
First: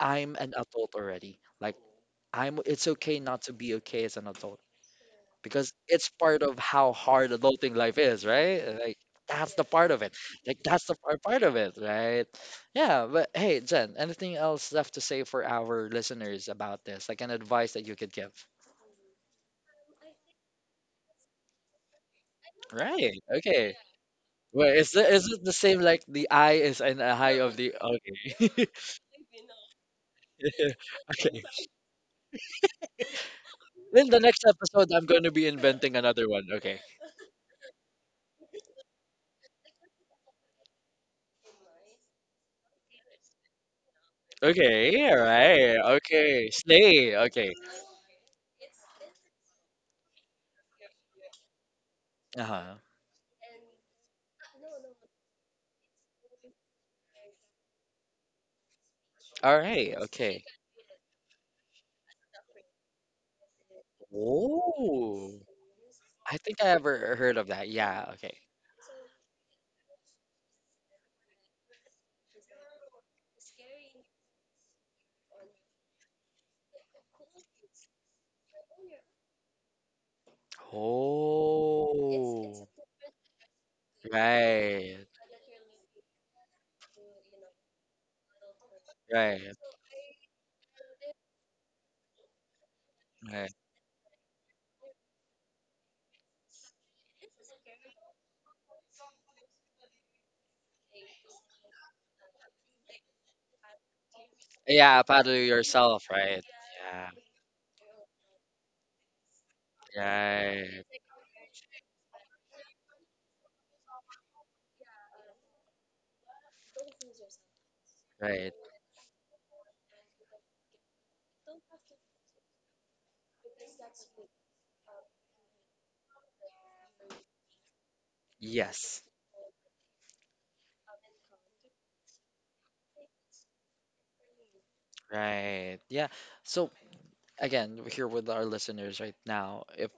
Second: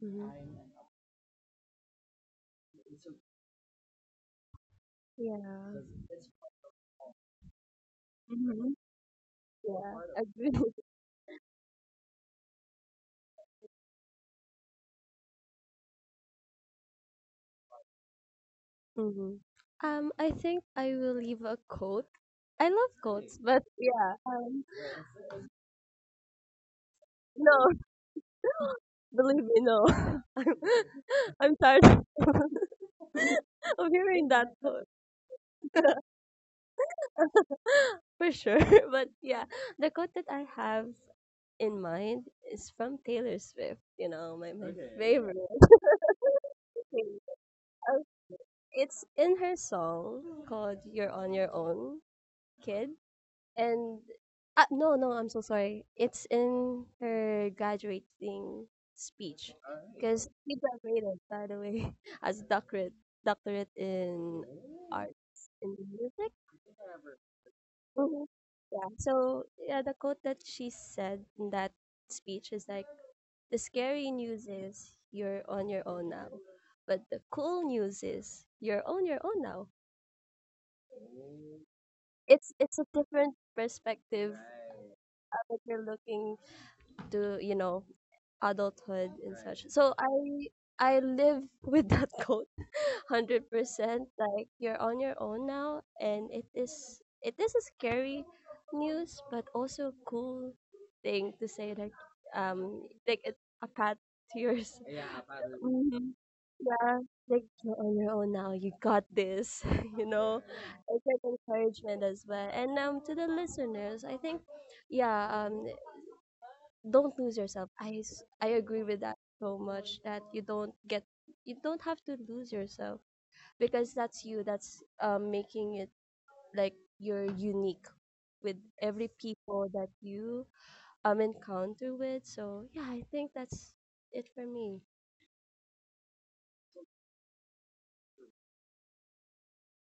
[SPEAKER 2] Mhm.
[SPEAKER 1] an adult already. Like I'm it's okay not to be okay as an adult
[SPEAKER 2] Yeah.
[SPEAKER 1] because it's part of how hard adulting life is, right?
[SPEAKER 2] Mhm.
[SPEAKER 1] Like part of
[SPEAKER 2] Yeah.
[SPEAKER 1] it. Like
[SPEAKER 2] Agree.
[SPEAKER 1] that's the part part of it, right? Yeah, but hey, Jen, anything else left to say for our listeners about this? Like an advice that you could give?
[SPEAKER 2] Mhm. I think I will leave a quote. I love quotes, but
[SPEAKER 1] Okay.
[SPEAKER 2] yeah.
[SPEAKER 1] Well, is it the same like the I is in a high
[SPEAKER 2] No,
[SPEAKER 1] the
[SPEAKER 2] <laughs>
[SPEAKER 1] okay. <laughs>
[SPEAKER 2] believe me, no. <laughs> I'm,
[SPEAKER 1] Okay.
[SPEAKER 2] I'm tired <laughs> of
[SPEAKER 1] In the
[SPEAKER 2] hearing
[SPEAKER 1] next
[SPEAKER 2] that quote
[SPEAKER 1] episode I'm gonna be inventing another one. Okay.
[SPEAKER 2] <laughs> for sure. <laughs> But yeah, the quote that I have in mind is from Taylor Swift, you know my favorite.
[SPEAKER 1] Okay. Slay. Okay.
[SPEAKER 2] Uh, It's in her song called You're on Your Own,
[SPEAKER 1] Uh-huh.
[SPEAKER 2] Kid. And no, no, I'm so sorry. It's in her graduating speech, because she graduated, by the way, <laughs> as doctorate, in arts in music.
[SPEAKER 1] Yeah,
[SPEAKER 2] Mhm.
[SPEAKER 1] okay.
[SPEAKER 2] Yeah. So yeah, the quote that she said in that speech is like, the scary news is you're on your own now. But the cool news is you're on your own now.
[SPEAKER 1] Oh
[SPEAKER 2] It's a different perspective that you're looking to, adulthood and
[SPEAKER 1] right.
[SPEAKER 2] such. So I live with that <laughs> quote 100%. Like you're on your own now, and it is a scary news, but also a cool thing to say. Like like, it's a path <laughs> to yours. Mhm. Yeah, like you're on your own now. You got this. <laughs> You know, it's like encouragement as well. And to the listeners, I think, yeah, don't lose yourself. I agree with that so much. That you don't have to lose yourself because that's you. That's making it like you're unique with
[SPEAKER 1] Yeah,
[SPEAKER 2] every people that you encounter with. So yeah, I think that's it for me.
[SPEAKER 1] right. Yeah. So again, we're here with our listeners right now. If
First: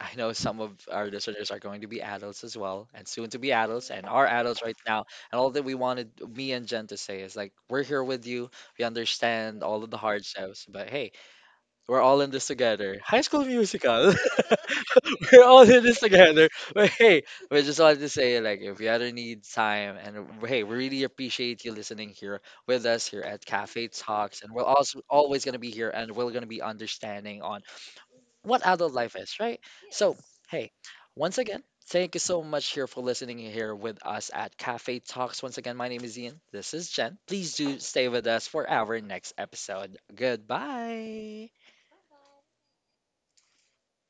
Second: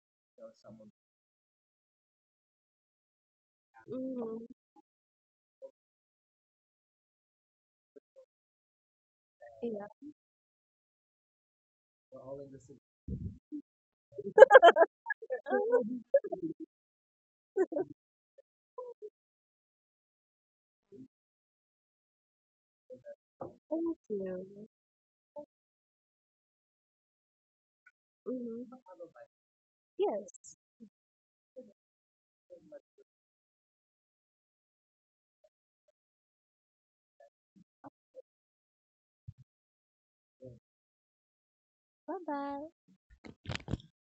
[SPEAKER 1] I know some of our listeners are going to be adults as well, and soon to be adults, and are
[SPEAKER 2] Hmm.
[SPEAKER 1] adults right now. And all that we wanted me and Jen to say is like, we're here with you. We understand all
[SPEAKER 2] Yeah.
[SPEAKER 1] of the hardships, but hey, we're all in this together. High School Musical. <laughs> We're all in this
[SPEAKER 2] <laughs>
[SPEAKER 1] together. But hey, we just wanted to say like, if you ever need time, and hey, we really appreciate you listening here with us here at Cafe
[SPEAKER 2] Thank
[SPEAKER 1] Talks,
[SPEAKER 2] you.
[SPEAKER 1] and we're also always gonna be here, and we're gonna be understanding on
[SPEAKER 2] Hmm.
[SPEAKER 1] what adult life is, right?
[SPEAKER 2] Yes.
[SPEAKER 1] Hey, once again, thank you so much here for listening here with us at Cafe Talks. Once again, my name is Ian. This is Jen. Please do stay with us for our next episode. Goodbye.
[SPEAKER 2] Bye bye.